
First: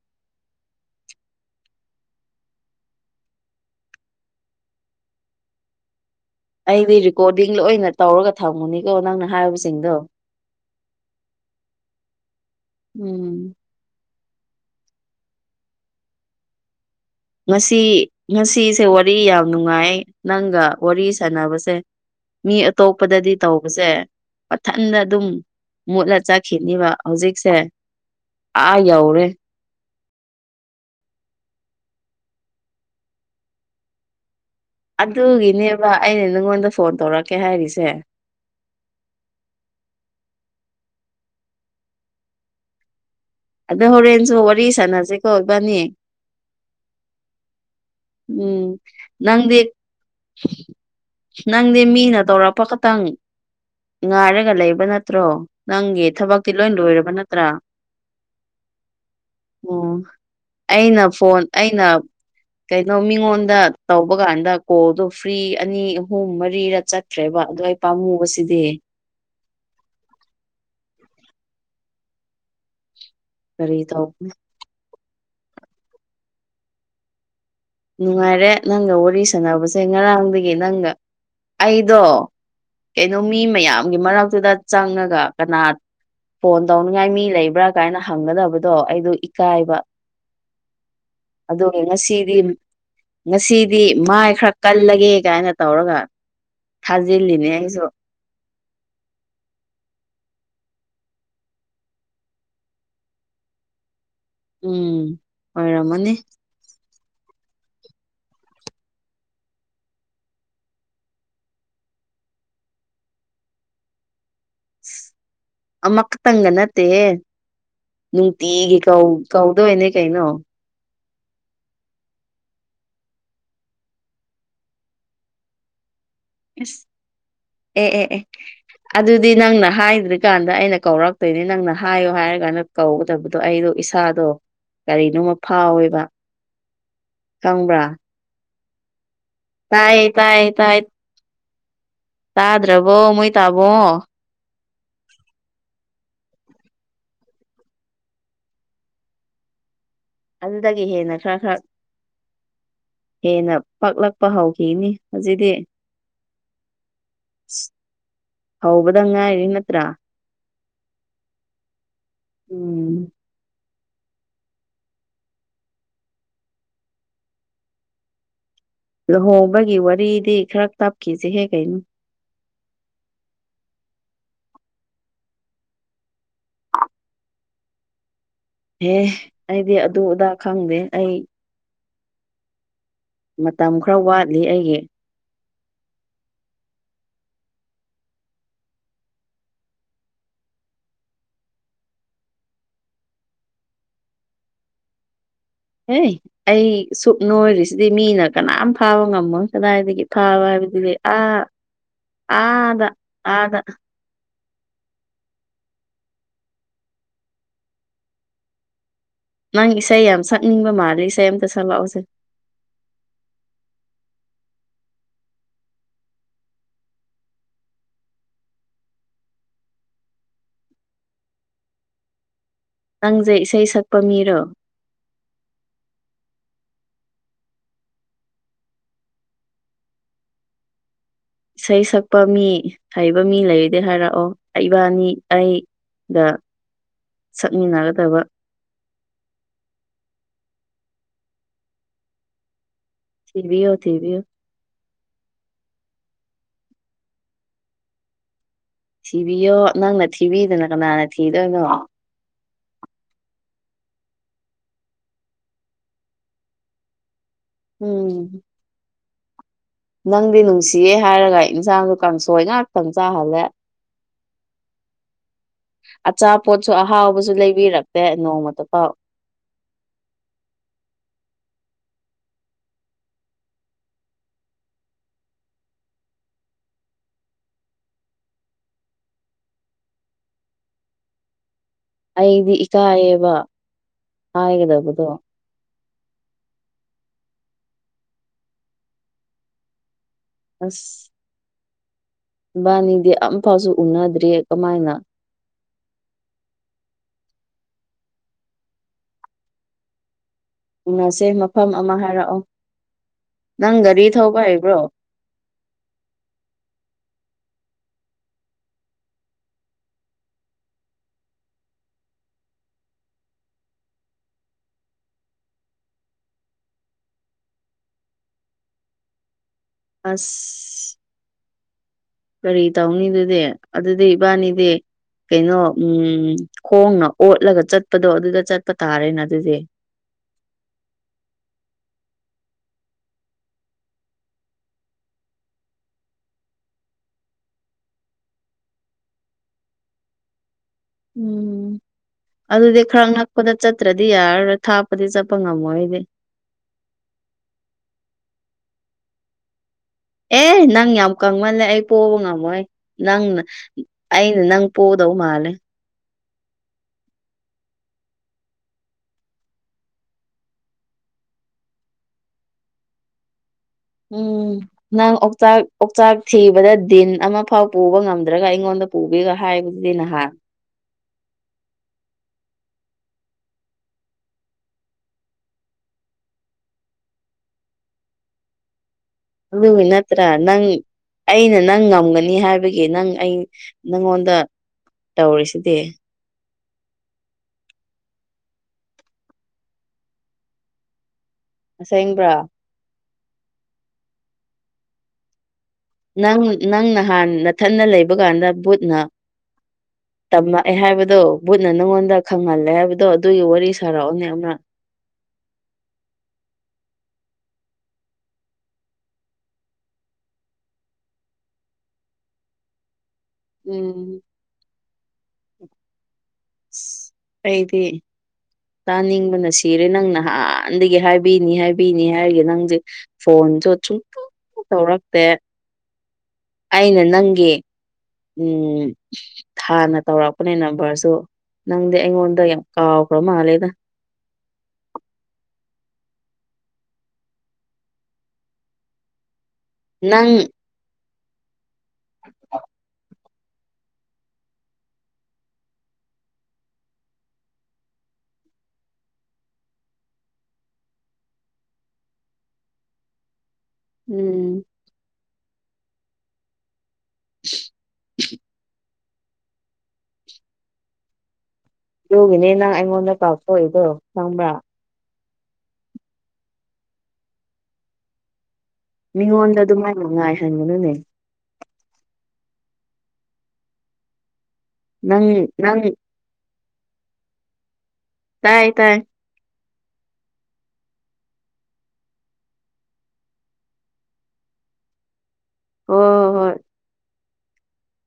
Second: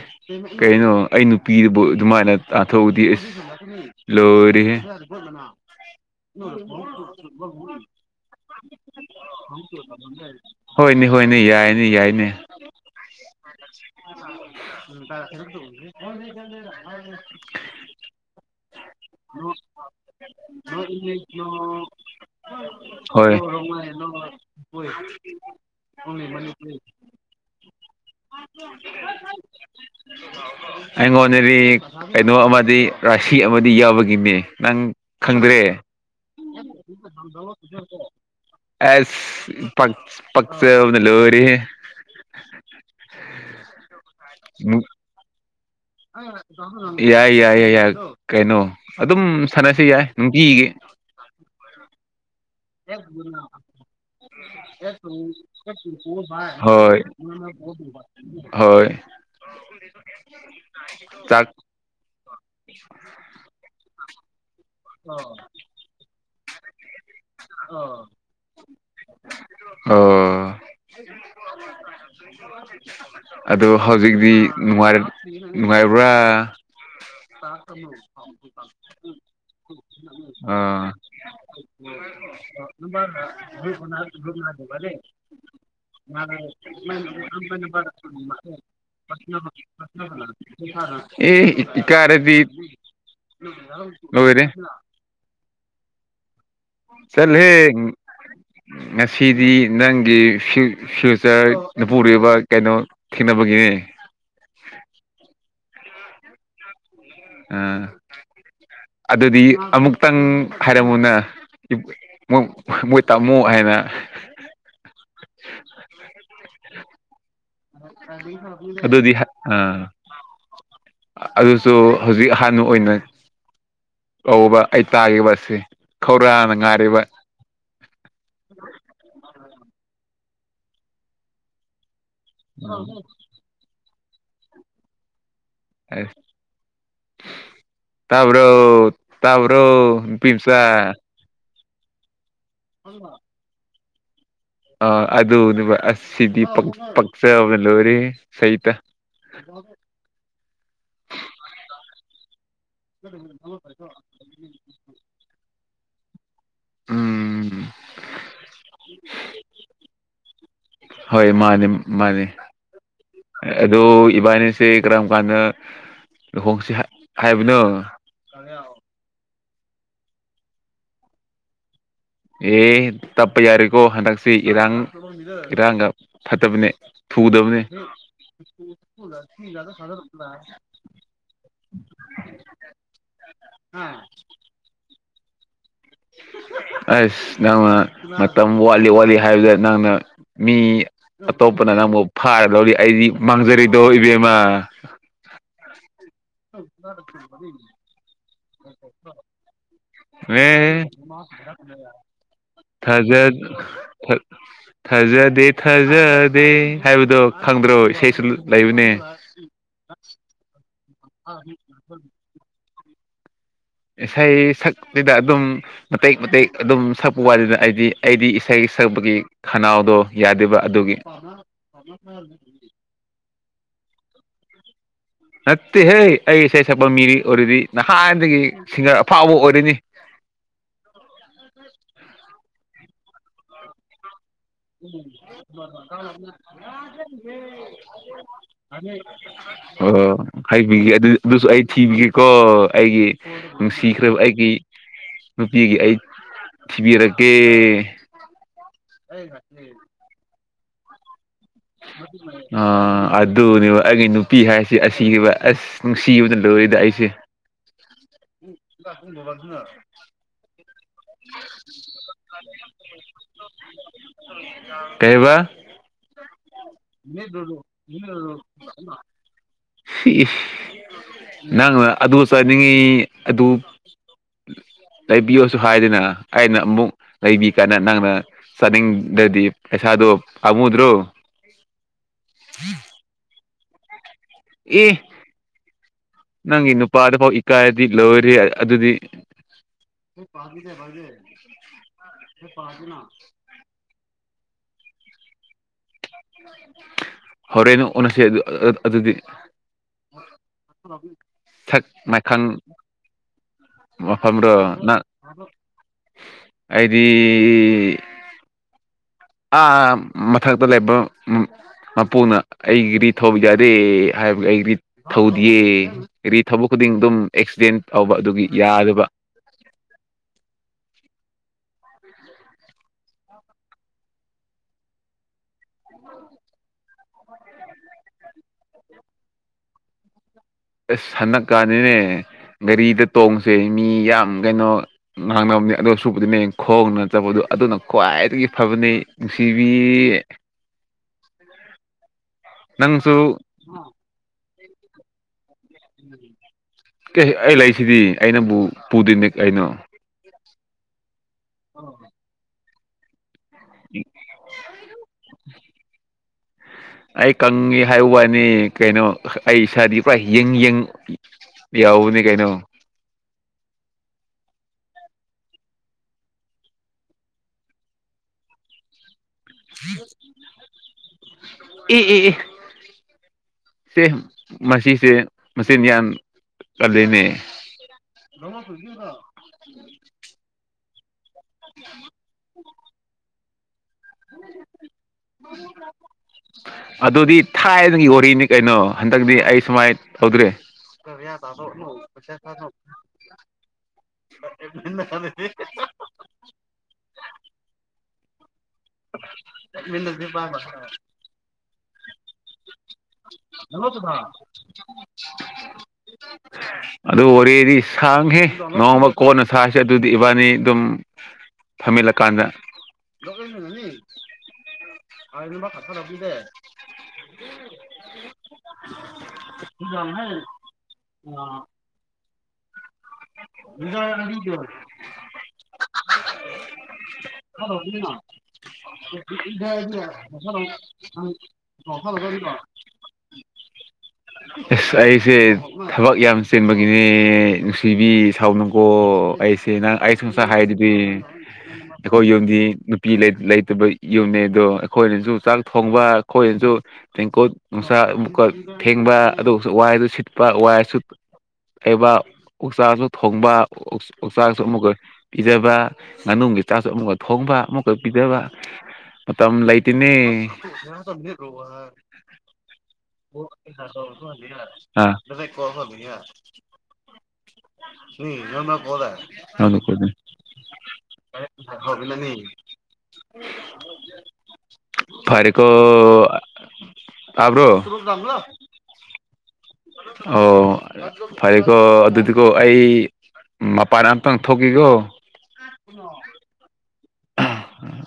ꯀꯩꯅꯣ ꯑꯩ ꯅꯨꯄꯤꯗꯨꯕꯨ ꯑꯗꯨꯃꯥꯏꯅ ꯇꯥꯟꯊꯣꯛꯎꯗꯤ ꯑꯁ ꯂꯣꯏꯔꯦꯍꯦ *unintelligible* ꯑꯩꯗꯤ ꯔꯦꯀꯣꯔꯗꯤꯡ ꯂꯣꯏꯅ ꯇꯧꯔꯒ ꯊꯝꯒꯅꯤꯀꯣ ꯅꯪꯅ ꯍꯥꯏꯕꯁꯤꯡꯗꯣ ꯎ ꯍꯣꯏꯅꯦ ꯍꯣꯏꯅꯦ ꯌꯥꯏꯅꯤ ꯌꯥꯏꯅꯤ ꯎꯝ ꯎꯝ ꯇ ꯈ ꯇ ꯉꯁꯤ ꯉꯁꯤꯁꯦ ꯋꯥꯔꯤ ꯌꯥꯝ ꯅꯨꯡꯉꯥꯏ ꯅꯪꯒ ꯋꯥꯔꯤ ꯁꯥꯟꯅꯕꯁꯦ ꯃꯤ ꯑꯇꯣꯞꯄꯗꯗꯤ ꯍꯣꯏ ꯇꯧꯕꯁꯦ ꯃꯊꯟꯗ ꯑꯗꯨꯝ ꯎꯝ ꯃꯨꯠꯂ ꯆꯠꯈꯤꯅꯤꯕ ꯍꯧꯖꯤꯛꯁꯦ ꯑꯥ ꯌꯧꯔꯦ ꯑꯩꯉꯣꯟꯗꯗꯤ ꯀꯩꯅꯣ ꯑꯃꯗꯤ ꯔꯥꯁꯤ ꯑꯃꯗꯤ ꯌꯥꯎꯕꯒꯤꯅꯦ ꯅꯪ ꯈꯪꯗ꯭ꯔꯦ ꯑꯗꯨꯒꯤꯅꯦꯕ ꯑꯩꯅ ꯅꯪꯉꯣꯟꯗ ꯐꯣꯟ ꯇꯧꯔꯛꯀꯦ ꯍꯥꯏꯔꯤꯁꯦ ꯑꯦ ꯄꯁ ꯂꯣꯔꯤ ꯑꯗ ꯍꯔꯦꯟꯟꯁꯨ ꯋꯥꯔꯤꯁꯥꯅꯁꯤꯦꯣꯦ ꯌꯥꯏ ꯌꯥꯏ ꯌꯥꯏ ꯌꯥ ꯀꯩꯅꯣ ꯎꯝ ꯑꯗꯨꯝ ꯅꯪꯗꯤ ꯁꯥꯟꯅꯁꯤ ꯌꯥꯏ ꯅꯨꯡꯇꯤꯒꯤ ꯅꯪꯗꯤ ꯃꯤꯅ ꯇꯧꯔꯛꯄ ꯈꯛꯇꯪ ꯉꯥꯏꯔꯒ ꯂꯩꯕ ꯅꯠꯇ꯭ꯔꯣ ꯅꯪꯒꯤ ꯊꯕꯛꯇꯤ ꯑꯦꯅ ꯂꯣꯏ ꯍꯣꯏ ꯂꯣꯏꯔꯕ ꯅꯠꯇ꯭ꯔꯥ ꯍꯣꯏ ꯑꯣ ꯑꯩꯅ ꯆꯥꯛ ꯑ ꯃꯤꯉꯣꯟꯗ ꯇꯧꯕ ꯀꯥꯟꯗ ꯀꯣ ꯑꯗꯣ ꯐ꯭ꯔꯤ ꯑꯅꯤ ꯑꯍꯨꯝ ꯃꯔꯤꯔ ꯆꯠꯈ꯭ꯔꯦꯕ ꯑꯗꯣ ꯑꯩ ꯄꯥꯝꯃꯨꯕꯁꯤꯗꯤ *unintelligible* ꯑꯣ ꯑꯗꯨ ꯀꯔꯤ ꯇꯧ ꯍꯧꯖꯤꯛꯇꯤ ꯅꯨꯡꯉꯥꯏꯔ ꯅꯨꯡꯉꯥꯏꯕ꯭ꯔꯥ ꯅꯨꯡꯉꯥꯏꯔꯦ ꯅꯪꯒ ꯋꯥꯔꯤ ꯁꯥꯟꯅꯕꯁꯦ ꯉꯔꯥꯡꯗꯒꯤ ꯅꯪꯒ ꯑꯥ ꯑꯩꯗꯣ ꯀꯩꯅꯣ ꯃꯤ ꯃꯌꯥꯝꯒꯤ ꯃꯔꯛꯇꯨꯗ ꯆꯪꯉꯒ ꯀꯅꯥ ꯐꯣꯟ ꯇꯧꯅꯤꯉꯥꯏ ꯃꯤ ꯂꯩꯕ꯭ꯔꯥ ꯀꯥꯏꯅ ꯍꯪꯒꯗꯕꯗꯣ ꯑꯩꯗꯨ ꯏꯀꯥꯏꯕ ꯑꯦ ꯑꯗꯨꯒ ꯉꯁꯤꯗꯤ ꯏꯀꯥꯏꯔꯗꯤ ꯉꯁꯤꯗꯤ ꯃꯥꯏ ꯂꯣꯏꯔꯦ ꯈꯔ ꯀꯜꯂꯒꯦ ꯀ ꯍꯥꯏꯅ ꯇꯧꯔꯒ ꯆꯠꯂꯦ ꯊꯥꯖꯤꯜꯂꯤꯅꯦ ꯑꯩꯁꯨ ꯉꯁꯤꯗꯤ ꯅꯪꯒꯤ ꯐ꯭ꯌꯨꯆꯔ ꯅꯨꯄꯨꯔꯣꯏꯔꯤꯕ ꯀꯩꯅꯣ ꯊꯦꯡꯅꯕꯒꯤꯅꯦ ꯎꯝ ꯑꯣꯏꯣꯏꯔꯝꯃꯅꯤ ꯑ ꯑꯗꯨꯗꯤ ꯑꯃꯨꯛꯇꯪ ꯍꯥꯏꯔꯝꯃꯨꯅ ꯣꯏ ꯃꯣꯏ ꯇꯝꯃꯨ ꯍꯥꯏꯅ *unintelligible* ꯑꯃꯈꯛꯇꯪꯒ ꯅꯠꯇꯦꯍꯦ ꯅꯨꯡꯇꯤꯒꯤ ꯀꯧ ꯑꯗꯨꯗꯤ ꯑꯥ ꯀꯧꯗꯣꯏꯅꯦ ꯀꯩꯅꯣ ꯑꯗꯨꯁꯨ ꯍꯧꯖꯤꯛ ꯑꯍꯥꯟꯕ ꯑꯣꯏꯅ ꯑꯕ ꯑꯩ ꯇꯥꯒꯦ ꯕꯁꯁꯦ ꯁ ꯑꯦ ꯑꯦ ꯑꯦ ꯑꯗꯨꯗꯤ ꯅꯪꯅ ꯍꯥꯏꯗ꯭ꯔꯤꯀꯥꯟꯗ ꯑꯩꯅ ꯀꯧꯔꯛꯇꯣꯏꯅꯦ ꯅꯪꯅ ꯍꯥꯏꯌꯣ ꯍꯥꯏꯔ ꯀꯥꯟꯗ ꯀꯧꯒꯗꯕꯗꯣ ꯑꯩꯗꯣ ꯁꯥꯗꯣ ꯀꯔꯤꯅꯣꯃ ꯐꯥꯎꯋꯦꯕ ꯑꯁ ꯈꯪꯕ꯭ꯔꯥ ꯇꯕ꯭ꯔꯣ ꯇꯥꯏꯌꯦ ꯇꯥꯏꯌꯦ ꯇꯥꯏ ꯄꯤꯞꯁꯥ ꯇꯥꯗ꯭ꯔꯕꯣ ꯃꯣꯏ ꯇꯥꯕꯣ ꯑ ꯑꯗꯨꯅꯦ ꯁꯤꯗꯤ ꯄꯛꯆꯕꯅ ꯂꯣꯏꯔꯦ ꯁꯍꯤꯇ *unintelligible* ꯑꯗꯨꯗꯒꯤ ꯍꯦꯟꯅ ꯈꯔ ꯈꯔ ꯍꯦꯟꯅ ꯄꯛꯂꯛꯄ ꯍꯧꯈꯤꯅꯤ ꯍꯧꯖꯤꯗꯤ ꯎꯝ ꯍꯧꯕꯗ ꯉꯥꯏꯔꯤ ꯅꯠꯇ꯭ꯔꯥ ꯍꯣꯏ ꯃꯥꯅꯤ ꯃꯥꯅꯤ ꯎꯝ ꯗꯣ ꯏꯕꯥꯅꯤꯁꯦ ꯏ ꯀꯔꯝ ꯀꯥꯟꯅ ꯂꯨꯍꯣꯡꯁꯤ ꯍꯥꯏꯕꯅ ꯂꯨꯍꯣꯡꯕꯒꯤ ꯋꯥꯔꯤꯗꯤ ꯈꯔ ꯇꯞꯈꯤꯁꯦꯍꯦ ꯀꯩꯅꯣ ꯑꯦ ꯇꯞꯄ ꯌꯥꯔꯦꯀꯣ ꯍꯟꯗꯛꯁꯤ ꯏꯔꯥꯡ ꯏꯔꯥꯡꯒ ꯐꯠꯇꯕꯅꯦ ꯊꯨ ꯎꯗꯕꯅꯦ ꯑꯦꯦ ꯑꯩꯗꯤ ꯑꯗꯨ ꯑꯗꯥ ꯈꯪꯗꯦ ꯑꯩ *unintelligible* ꯃꯇꯝ ꯈꯔ ꯋꯥꯠꯂꯤ ꯑꯩꯒꯤ *inaudible* ꯑꯁ ꯅꯪꯅ ꯃꯇꯝ ꯋꯥꯠꯂꯤ ꯋꯥꯠꯂꯤ ꯍꯥꯏꯕꯗ ꯅꯪꯅ ꯃꯤ ꯑꯇꯣꯞꯄꯅ ꯅꯪꯕꯨ ꯐꯥꯔꯗ ꯂꯧꯔꯤ ꯑꯩꯗꯤ ꯃꯥꯡꯖꯔꯤꯗꯣ ꯏꯕꯦꯝꯃ *inaudible* ꯑꯦꯦ ꯑꯩ ꯁꯨꯞꯨꯞ ꯅꯣꯏꯔꯤꯁꯤꯗꯤ ꯃꯤꯅ ꯀꯅꯥꯝ ꯐꯥꯕ ꯉꯃꯣ ꯀꯗꯥꯏꯗꯒꯤ ꯐꯥꯕ ꯍꯥꯏꯕꯗꯨꯗꯤ ꯑꯥ ꯑꯥꯗ ꯊꯖꯠ ꯑꯥꯗ ꯊꯥꯖꯗꯦ ꯊꯥꯖꯗꯦ ꯍꯥꯏꯕꯗꯣ ꯈꯪꯗ꯭ꯔꯣ ꯏꯁꯩꯁꯨ ꯂꯩꯕꯅꯦ ꯅꯪ ꯏꯁꯩ ꯌꯥꯝ ꯁꯛꯅꯤꯡꯕ ꯃꯥꯜꯂꯤ ꯏꯁꯩ ꯍ ꯑꯝꯇ ꯍ ꯁꯛꯂꯛꯑꯣꯁꯦ ꯏꯁꯩ ꯁꯛꯁꯤꯗ ꯑꯗꯨꯝ ꯃꯇꯦꯛ ꯃꯇꯦꯛ ꯑꯗꯨꯝ ꯁꯛꯄ ꯋꯥꯅꯤꯗ ꯍꯥꯏꯗꯤ ꯑꯩꯗꯤ ꯏꯁꯩ ꯁꯛꯄꯒꯤ ꯈꯅꯥꯎꯗꯣ ꯌꯥꯗꯦꯕ ꯑꯗꯨꯒꯤ ꯅꯪꯖꯦ ꯏꯁꯩ ꯁꯛꯄ ꯃꯤꯔꯣ ꯅꯠꯇꯦꯍꯦ ꯑꯩ ꯏꯁꯩ ꯁꯛꯄ ꯃꯤꯔꯤ ꯑꯣꯏꯔꯗꯤ ꯅꯍꯥꯟꯗꯒꯤ ꯁꯤꯡꯒꯔ ꯑꯐꯥꯎꯕ ꯑꯣꯏꯔꯅꯤ ꯏꯁꯩ ꯁꯛꯄ ꯃꯤ ꯍꯩꯕ ꯃꯤ ꯂꯩꯔꯗꯤꯦ ꯍꯥꯏꯔꯛꯑꯣ ꯏꯕꯥꯅꯤ ꯑꯩꯒ ꯁꯛꯃꯤꯟꯅꯒꯗꯕ ꯎꯝ ꯑꯣ ꯍꯥꯏꯕꯤꯒ ꯑꯗꯨꯁꯨ ꯑꯩ ꯊꯤꯕꯒꯦꯀꯣ ꯑꯩꯒꯤ ꯊꯤꯕꯤꯌꯣ ꯅꯨꯡꯁꯤꯈ꯭ꯔꯕ ꯊꯤꯕꯤꯌꯣ ꯑꯩꯒꯤ ꯅꯨꯄꯤꯒꯤ ꯑꯩ ꯊꯤꯕꯤꯔꯛꯀꯦ ꯊꯤꯕꯤꯌꯣ ꯅꯪꯅ ꯊꯤꯕꯤꯗꯅ ꯀꯅꯥꯅ ꯊꯤ ꯑ ꯑꯗꯨ ꯑꯗꯨꯅꯤꯕ ꯑꯩꯒꯤ ꯅꯨꯄꯤ ꯍꯥꯏꯁꯤ ꯑꯁꯤꯕ ꯑꯁ ꯅꯨꯡꯁꯤꯕꯗ ꯂꯣꯏꯔꯤꯗ ꯑꯩꯁꯦ ꯎꯝ ꯎꯨꯡ ꯀꯕꯕꯥꯁꯨꯅ ꯅꯪꯗꯤ ꯅꯨꯡꯁꯤꯌꯦ ꯍꯥꯏꯔꯒ ꯏꯟꯁꯥꯡꯁꯨ ꯀꯥꯡꯁꯣꯏ ꯉꯥꯛꯇꯪ ꯆꯥꯍꯜꯂꯦ ꯀꯩꯕ ꯑꯆꯥꯄꯣꯠꯁꯨ ꯑꯍꯥꯎꯕꯁꯨ ꯂꯩꯕꯤꯔꯛꯇꯦ ꯅꯣꯡꯃꯗ ꯄꯥꯎ ꯅꯪꯅ ꯑꯗꯨ ꯆꯥꯅꯤꯡꯉꯤ ꯑꯗꯨ ꯎ ꯂꯩꯕꯤꯌꯣꯁꯨ ꯍꯥꯏꯗꯅ ꯑꯩꯅ ꯑꯃꯨꯛ ꯂꯩꯕꯤ ꯀꯥꯟꯗ ꯅꯪꯅ ꯆꯥꯅꯤꯡꯗ꯭ꯔꯗꯤ ꯄꯩꯁꯥ ꯑ ꯑꯗꯨꯣ ꯑꯃꯨꯗ꯭ꯔꯣ ꯑꯩꯗꯤ ꯏꯀꯥꯏꯌꯦꯕ ꯑꯦ ꯍꯥꯏꯒꯗꯕꯗꯣ ꯅꯪ ꯏ ꯅꯨ ꯄꯥꯗ ꯐꯥꯎ ꯀꯥꯏꯗꯤ ꯂꯧꯔꯤ ꯑꯗꯨꯗꯤ ꯑꯁ ꯏꯕꯥꯅꯤꯗꯤ ꯑꯝꯐꯥꯎꯁꯨ ꯎꯅꯗ꯭ꯔꯤꯌꯦ ꯀꯃꯥꯏꯅ ꯍꯣꯔꯦꯟꯅ ꯎꯟꯅꯁꯤ ꯑꯗꯨꯗꯤ ꯎꯅꯁꯦ ꯃꯐꯝ ꯊꯦꯛ ꯑꯃ ꯍꯥꯏꯔꯛꯑꯣ ꯃꯥꯏꯈꯥꯟ ꯅꯪ ꯒꯥꯔꯤ ꯊꯧꯕ ꯃꯐꯝꯐꯝꯗꯣ ꯍꯩꯕ꯭ꯔꯣ ꯅ ꯑꯩꯗꯤ ꯎ ꯑꯥ ꯃꯊꯛꯇ ꯂꯩꯕ ꯃꯄꯨꯅ ꯑꯩꯒꯤꯔꯤ ꯊꯧꯕ ꯌꯥꯗꯦ ꯍꯥꯏꯕꯒꯤ ꯑꯩꯗꯤ ꯊꯧꯗꯤꯌꯦ ꯍꯥꯏꯗꯤ ꯊꯕꯛ ꯈꯨꯗꯤꯡ ꯑꯗꯨꯝ ꯑꯦꯛꯁꯤꯗꯦꯟ ꯇꯧꯕ ꯑꯗꯨꯒꯤ ꯌꯥꯗꯕ ꯑꯁ ꯀꯔꯤ ꯇꯧꯅꯤꯗꯨꯗꯤ ꯑꯗꯨꯗꯤ ꯏꯕꯥꯅꯤꯗꯤ ꯀꯩꯅꯣ ꯎꯝ ꯈꯣꯡꯅ ꯑꯣꯠꯂꯒ ꯆꯠꯄꯗꯣ ꯑꯗꯨꯗ ꯆꯠꯄ ꯇꯥꯔꯦꯅ ꯑꯗꯨꯗꯤ *unintelligible* ꯑꯁ ꯍꯟꯗꯛꯀꯥꯟꯅꯤꯅꯦ ꯒꯥꯔꯤꯗ ꯇꯣꯡꯁꯦ ꯃꯤ ꯌꯥꯝ ꯀꯩꯅꯣ ꯉꯥꯡꯅꯕ ꯑꯗꯨ ꯁꯨꯕꯗꯤꯅꯦ ꯈꯣꯡꯅꯅ ꯆꯠꯄꯗꯣ ꯑꯗꯨꯅ ꯈ꯭ꯋꯥꯏꯗꯒꯤ ꯐꯕꯅꯤ ꯅꯨꯡꯁꯤꯕꯤ ꯎꯝ ꯑꯗꯨꯗꯤ ꯈꯔ ꯅꯪꯁꯨ ꯅꯛꯄꯗ ꯆꯠꯇ꯭ꯔꯗꯤ ꯌꯥꯔꯔ ꯊꯥꯛꯄꯗꯤ ꯆꯠꯄ ꯉꯝꯃ ꯀ ꯑꯩ ꯂꯩꯁꯤꯗꯤ ꯑꯩꯅꯕꯨ ꯄꯨꯗꯣꯏꯅꯦ ꯀꯩꯅꯣ ꯑꯦ ꯅꯪ ꯌꯥꯝ ꯀꯪꯃꯜꯂꯦ ꯑꯩ ꯄꯣꯕ ꯉꯝꯃꯣꯏ ꯅꯪꯅ ꯑꯩꯅ ꯅꯪ ꯄꯗꯧ ꯃꯥꯜꯂꯦ ꯑꯩ ꯀꯪꯉꯦ ꯍꯥꯏ ꯋꯥꯅꯤ ꯀꯩꯅꯣ ꯑꯩ ꯏꯁꯥꯗꯤ ꯄꯨꯔꯥ ꯌꯦꯡ ꯌꯦꯡ ꯏ ꯌꯥꯨ ꯅ ꯀꯥꯏꯅ ꯎꯝ ꯅꯪ ꯑꯣꯛꯆꯥꯛ ꯑꯣꯛꯆꯥꯛ ꯊꯤꯕꯗ ꯗꯤꯟ ꯑꯃ ꯐꯥꯎ ꯄꯨꯕ ꯉꯝꯗ꯭ꯔꯒ ꯑꯩꯉꯣꯟꯗ ꯄꯨꯕ ꯑꯦ ꯑꯦ ꯑꯦ ꯃꯁꯤꯁ ꯃꯁꯤ ꯌꯥꯌꯥꯟꯗꯅꯦ ꯅꯃ ꯊꯒꯗ ꯑꯗꯨꯒꯤ ꯅꯠꯇ꯭ꯔꯥ ꯅꯪ ꯑꯩꯅ ꯅꯪ ꯉꯝꯒꯅꯤ ꯍꯥꯏꯕꯒꯤ ꯅꯪ ꯑꯩ ꯅꯪꯉꯣꯟꯗ ꯇꯧꯔꯤꯁꯤꯗꯤ ꯑꯗꯨꯗꯤ ꯊꯥꯏꯒꯤ ꯑꯣꯏꯔꯤꯅꯤ ꯀꯩꯅꯣ ꯍꯟꯗꯛꯇꯗꯤ ꯑꯩ ꯁꯨꯃꯥꯏꯅ ꯇꯧꯗ꯭ꯔꯦ ꯁꯥꯂ ꯑꯁꯦꯡꯕ꯭ꯔꯥ ꯄ ꯁꯥꯥ ꯅꯪ ꯅꯪ ꯅꯍꯥꯟꯅ ꯊꯟꯅ ꯂꯩꯕ ꯀꯥꯟꯗ ꯕꯨꯠ ꯅ ꯇꯝꯃꯛꯑꯦ ꯍꯥꯏꯕꯗꯣ ꯕꯨꯠꯅ ꯅꯪꯉꯣꯟꯗ ꯈꯪꯍꯜꯂꯦ ꯍꯥꯏꯕꯗ ꯑꯗ ꯑꯣꯔ ꯑꯦꯗꯤ ꯁꯥꯡꯈꯤ ꯅꯣꯡꯃ ꯀꯣꯟꯅ ꯁꯥꯁꯦ ꯑꯗꯨꯗꯤ ꯏꯕꯥꯅꯤ ꯑꯗꯨꯝ ꯐꯝꯃꯤꯜꯂꯀꯥꯟꯗ ꯎꯝ ꯑꯩꯩꯗꯤ ꯇꯥꯅꯤꯡꯕꯅ ꯁꯤꯔꯦ ꯅꯪ ꯅꯍꯥꯟꯗꯒꯤ ꯍꯥꯏꯕꯤꯅꯤ ꯍꯥꯏꯕꯤꯅꯤ ꯍꯥꯏꯒ ꯅꯪꯗꯤ ꯐꯣꯟꯁꯨ ꯑꯁꯨꯝ ꯇꯧꯔꯛꯇꯦ ꯑꯩꯅ ꯅꯪꯒꯤ ꯎꯝ ꯍꯥꯟꯅ ꯇꯧꯔꯛꯄꯅꯦ ꯅꯝꯕꯔꯁꯨ ꯅꯪꯗꯤ ꯑꯩꯉꯣꯟꯗ ꯌꯥꯝ ꯀꯥꯎꯈ꯭ꯔ ꯃꯥꯜꯂꯦꯗ ꯑꯁ ꯑꯩꯁꯦ ꯊꯕꯛ ꯌꯥꯝ ꯆꯦꯟꯕꯒꯤꯅꯦ ꯅꯨꯡꯁꯤꯕꯤ ꯁꯥꯎꯅꯤꯡꯀꯣ ꯑꯩꯁꯦ ꯅꯪ ꯑꯩ ꯁꯨꯝꯁꯥ ꯍꯥꯏꯗꯨꯗꯤ ꯑꯩꯈꯣꯏ ꯌꯨꯝꯗꯤ ꯅꯨꯄꯤ ꯂꯩ ꯂꯩꯇꯕ ꯌꯨꯝꯅꯦ ꯑꯗꯣ ꯑꯩꯈꯣꯏꯅꯁꯨ ꯆꯥꯛ ꯊꯣꯡꯕ ꯑꯩꯈꯣꯏꯅꯁꯨ ꯇꯦꯡꯀꯣꯠ ꯅꯨꯡꯁꯥ ꯊꯦꯡꯕ ꯑꯗꯨꯒ ꯋꯥꯏꯗꯨ ꯁꯤꯠꯄ ꯋꯥꯏꯁꯨ ꯂꯩꯕ ꯑꯣꯛꯆꯥꯛꯁꯨ ꯊꯣꯡꯕ ꯎꯝ ꯎꯛꯆꯥꯛꯁꯨ ꯑꯃꯨꯛꯀ ꯄꯤꯖꯕ ꯉꯥꯅꯨꯡꯒꯤ ꯆꯥꯛ ꯑꯃꯨꯛꯀ ꯊꯣꯡꯕ ꯑꯃꯨꯛꯀ ꯄꯤꯗꯕ ꯃꯇꯝ ꯂꯩꯇꯅꯦ ꯑꯗꯨꯒꯤꯅꯦ ꯅꯪ ꯑꯩꯉꯣꯟꯗ ꯀꯥꯎꯊꯣꯛꯏꯗꯣ ꯈꯪꯕ꯭ꯔꯥ *unintelligible* ꯀ ꯃꯤꯉꯣꯟꯗ ꯐꯕꯤ ꯑꯗꯨꯃꯥꯏꯅ ꯉꯥꯏꯍꯟꯒꯅꯨꯅꯦ ꯀ ꯍꯧꯕꯤꯂꯅꯤ ꯅꯪ ꯐꯔꯦꯀ ꯅꯪ ꯑꯕ꯭ꯔꯣ ꯇꯥꯏ ꯇꯥꯏ ꯑꯣ ꯐꯔꯦꯀꯣ ꯑꯗꯨꯗꯤ ꯑꯗꯨꯒꯣ ꯑꯩ ꯃꯄꯥꯟ ꯑꯇꯪ ꯊꯣꯛꯀꯦꯀꯣ ꯍꯣꯏ ꯍꯣꯏ ꯍꯣꯏ ꯎꯝ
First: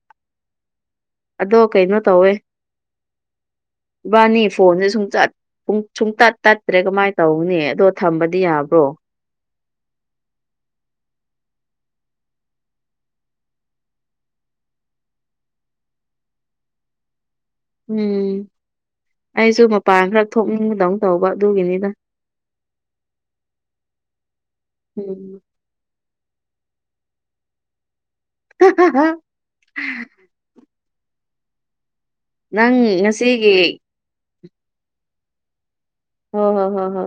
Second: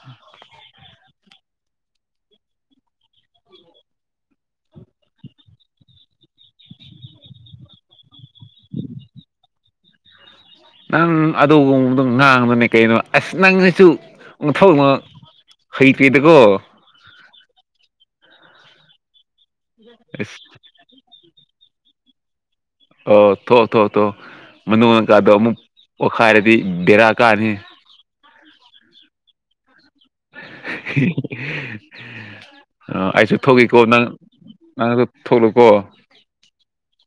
ꯑꯗꯣ ꯀꯩꯅꯣ ꯇꯧꯋꯦ ꯏꯕꯥꯅꯤ ꯐꯣꯟꯁꯦ ꯁꯨꯡꯆꯠꯨꯡ ꯁꯨꯡꯇꯠ ꯇꯠꯇ꯭ꯔꯦ ꯀꯃꯥꯏꯅ ꯇꯧꯅꯤ ꯑꯗꯣ ꯊꯝꯕꯗꯤ ꯌꯥꯕ꯭ꯔꯣ *unintelligible* ꯅꯪ ꯑꯗꯨꯒꯨꯝꯕꯗꯣ ꯉꯥꯡꯕꯅꯦ ꯀꯩꯅꯣ ꯑꯁ ꯅꯪꯁꯤꯁꯨꯊꯧꯅ ꯍꯩꯇꯗ ꯀꯣ ꯎꯝ ꯑꯩꯁꯨ ꯃꯄꯥꯟ ꯈꯔ ꯑꯁ ꯊꯣꯛꯅꯤꯡꯕꯗꯧꯅ ꯇꯧꯕ ꯑꯗꯨꯒꯤꯅꯤꯅ ꯑ ꯊꯣ ꯊꯣ ꯊꯣ ꯃꯅꯨꯡꯗꯀꯥꯗꯣ ꯎꯝ ꯑꯃꯨꯛ ꯑꯣꯈꯥꯏꯔꯗꯤ ꯕꯦꯔꯥ ꯀꯥꯅꯤ *unintelligible* ꯅꯪ ꯑ ꯑꯩꯁꯨ ꯉꯁꯤꯒꯤ ꯊꯣꯛꯏꯀꯣ ꯅꯪ ꯅꯪꯗꯣ ꯊꯣꯛꯂꯨꯀꯣ ꯍ ꯍ ꯍ ꯍ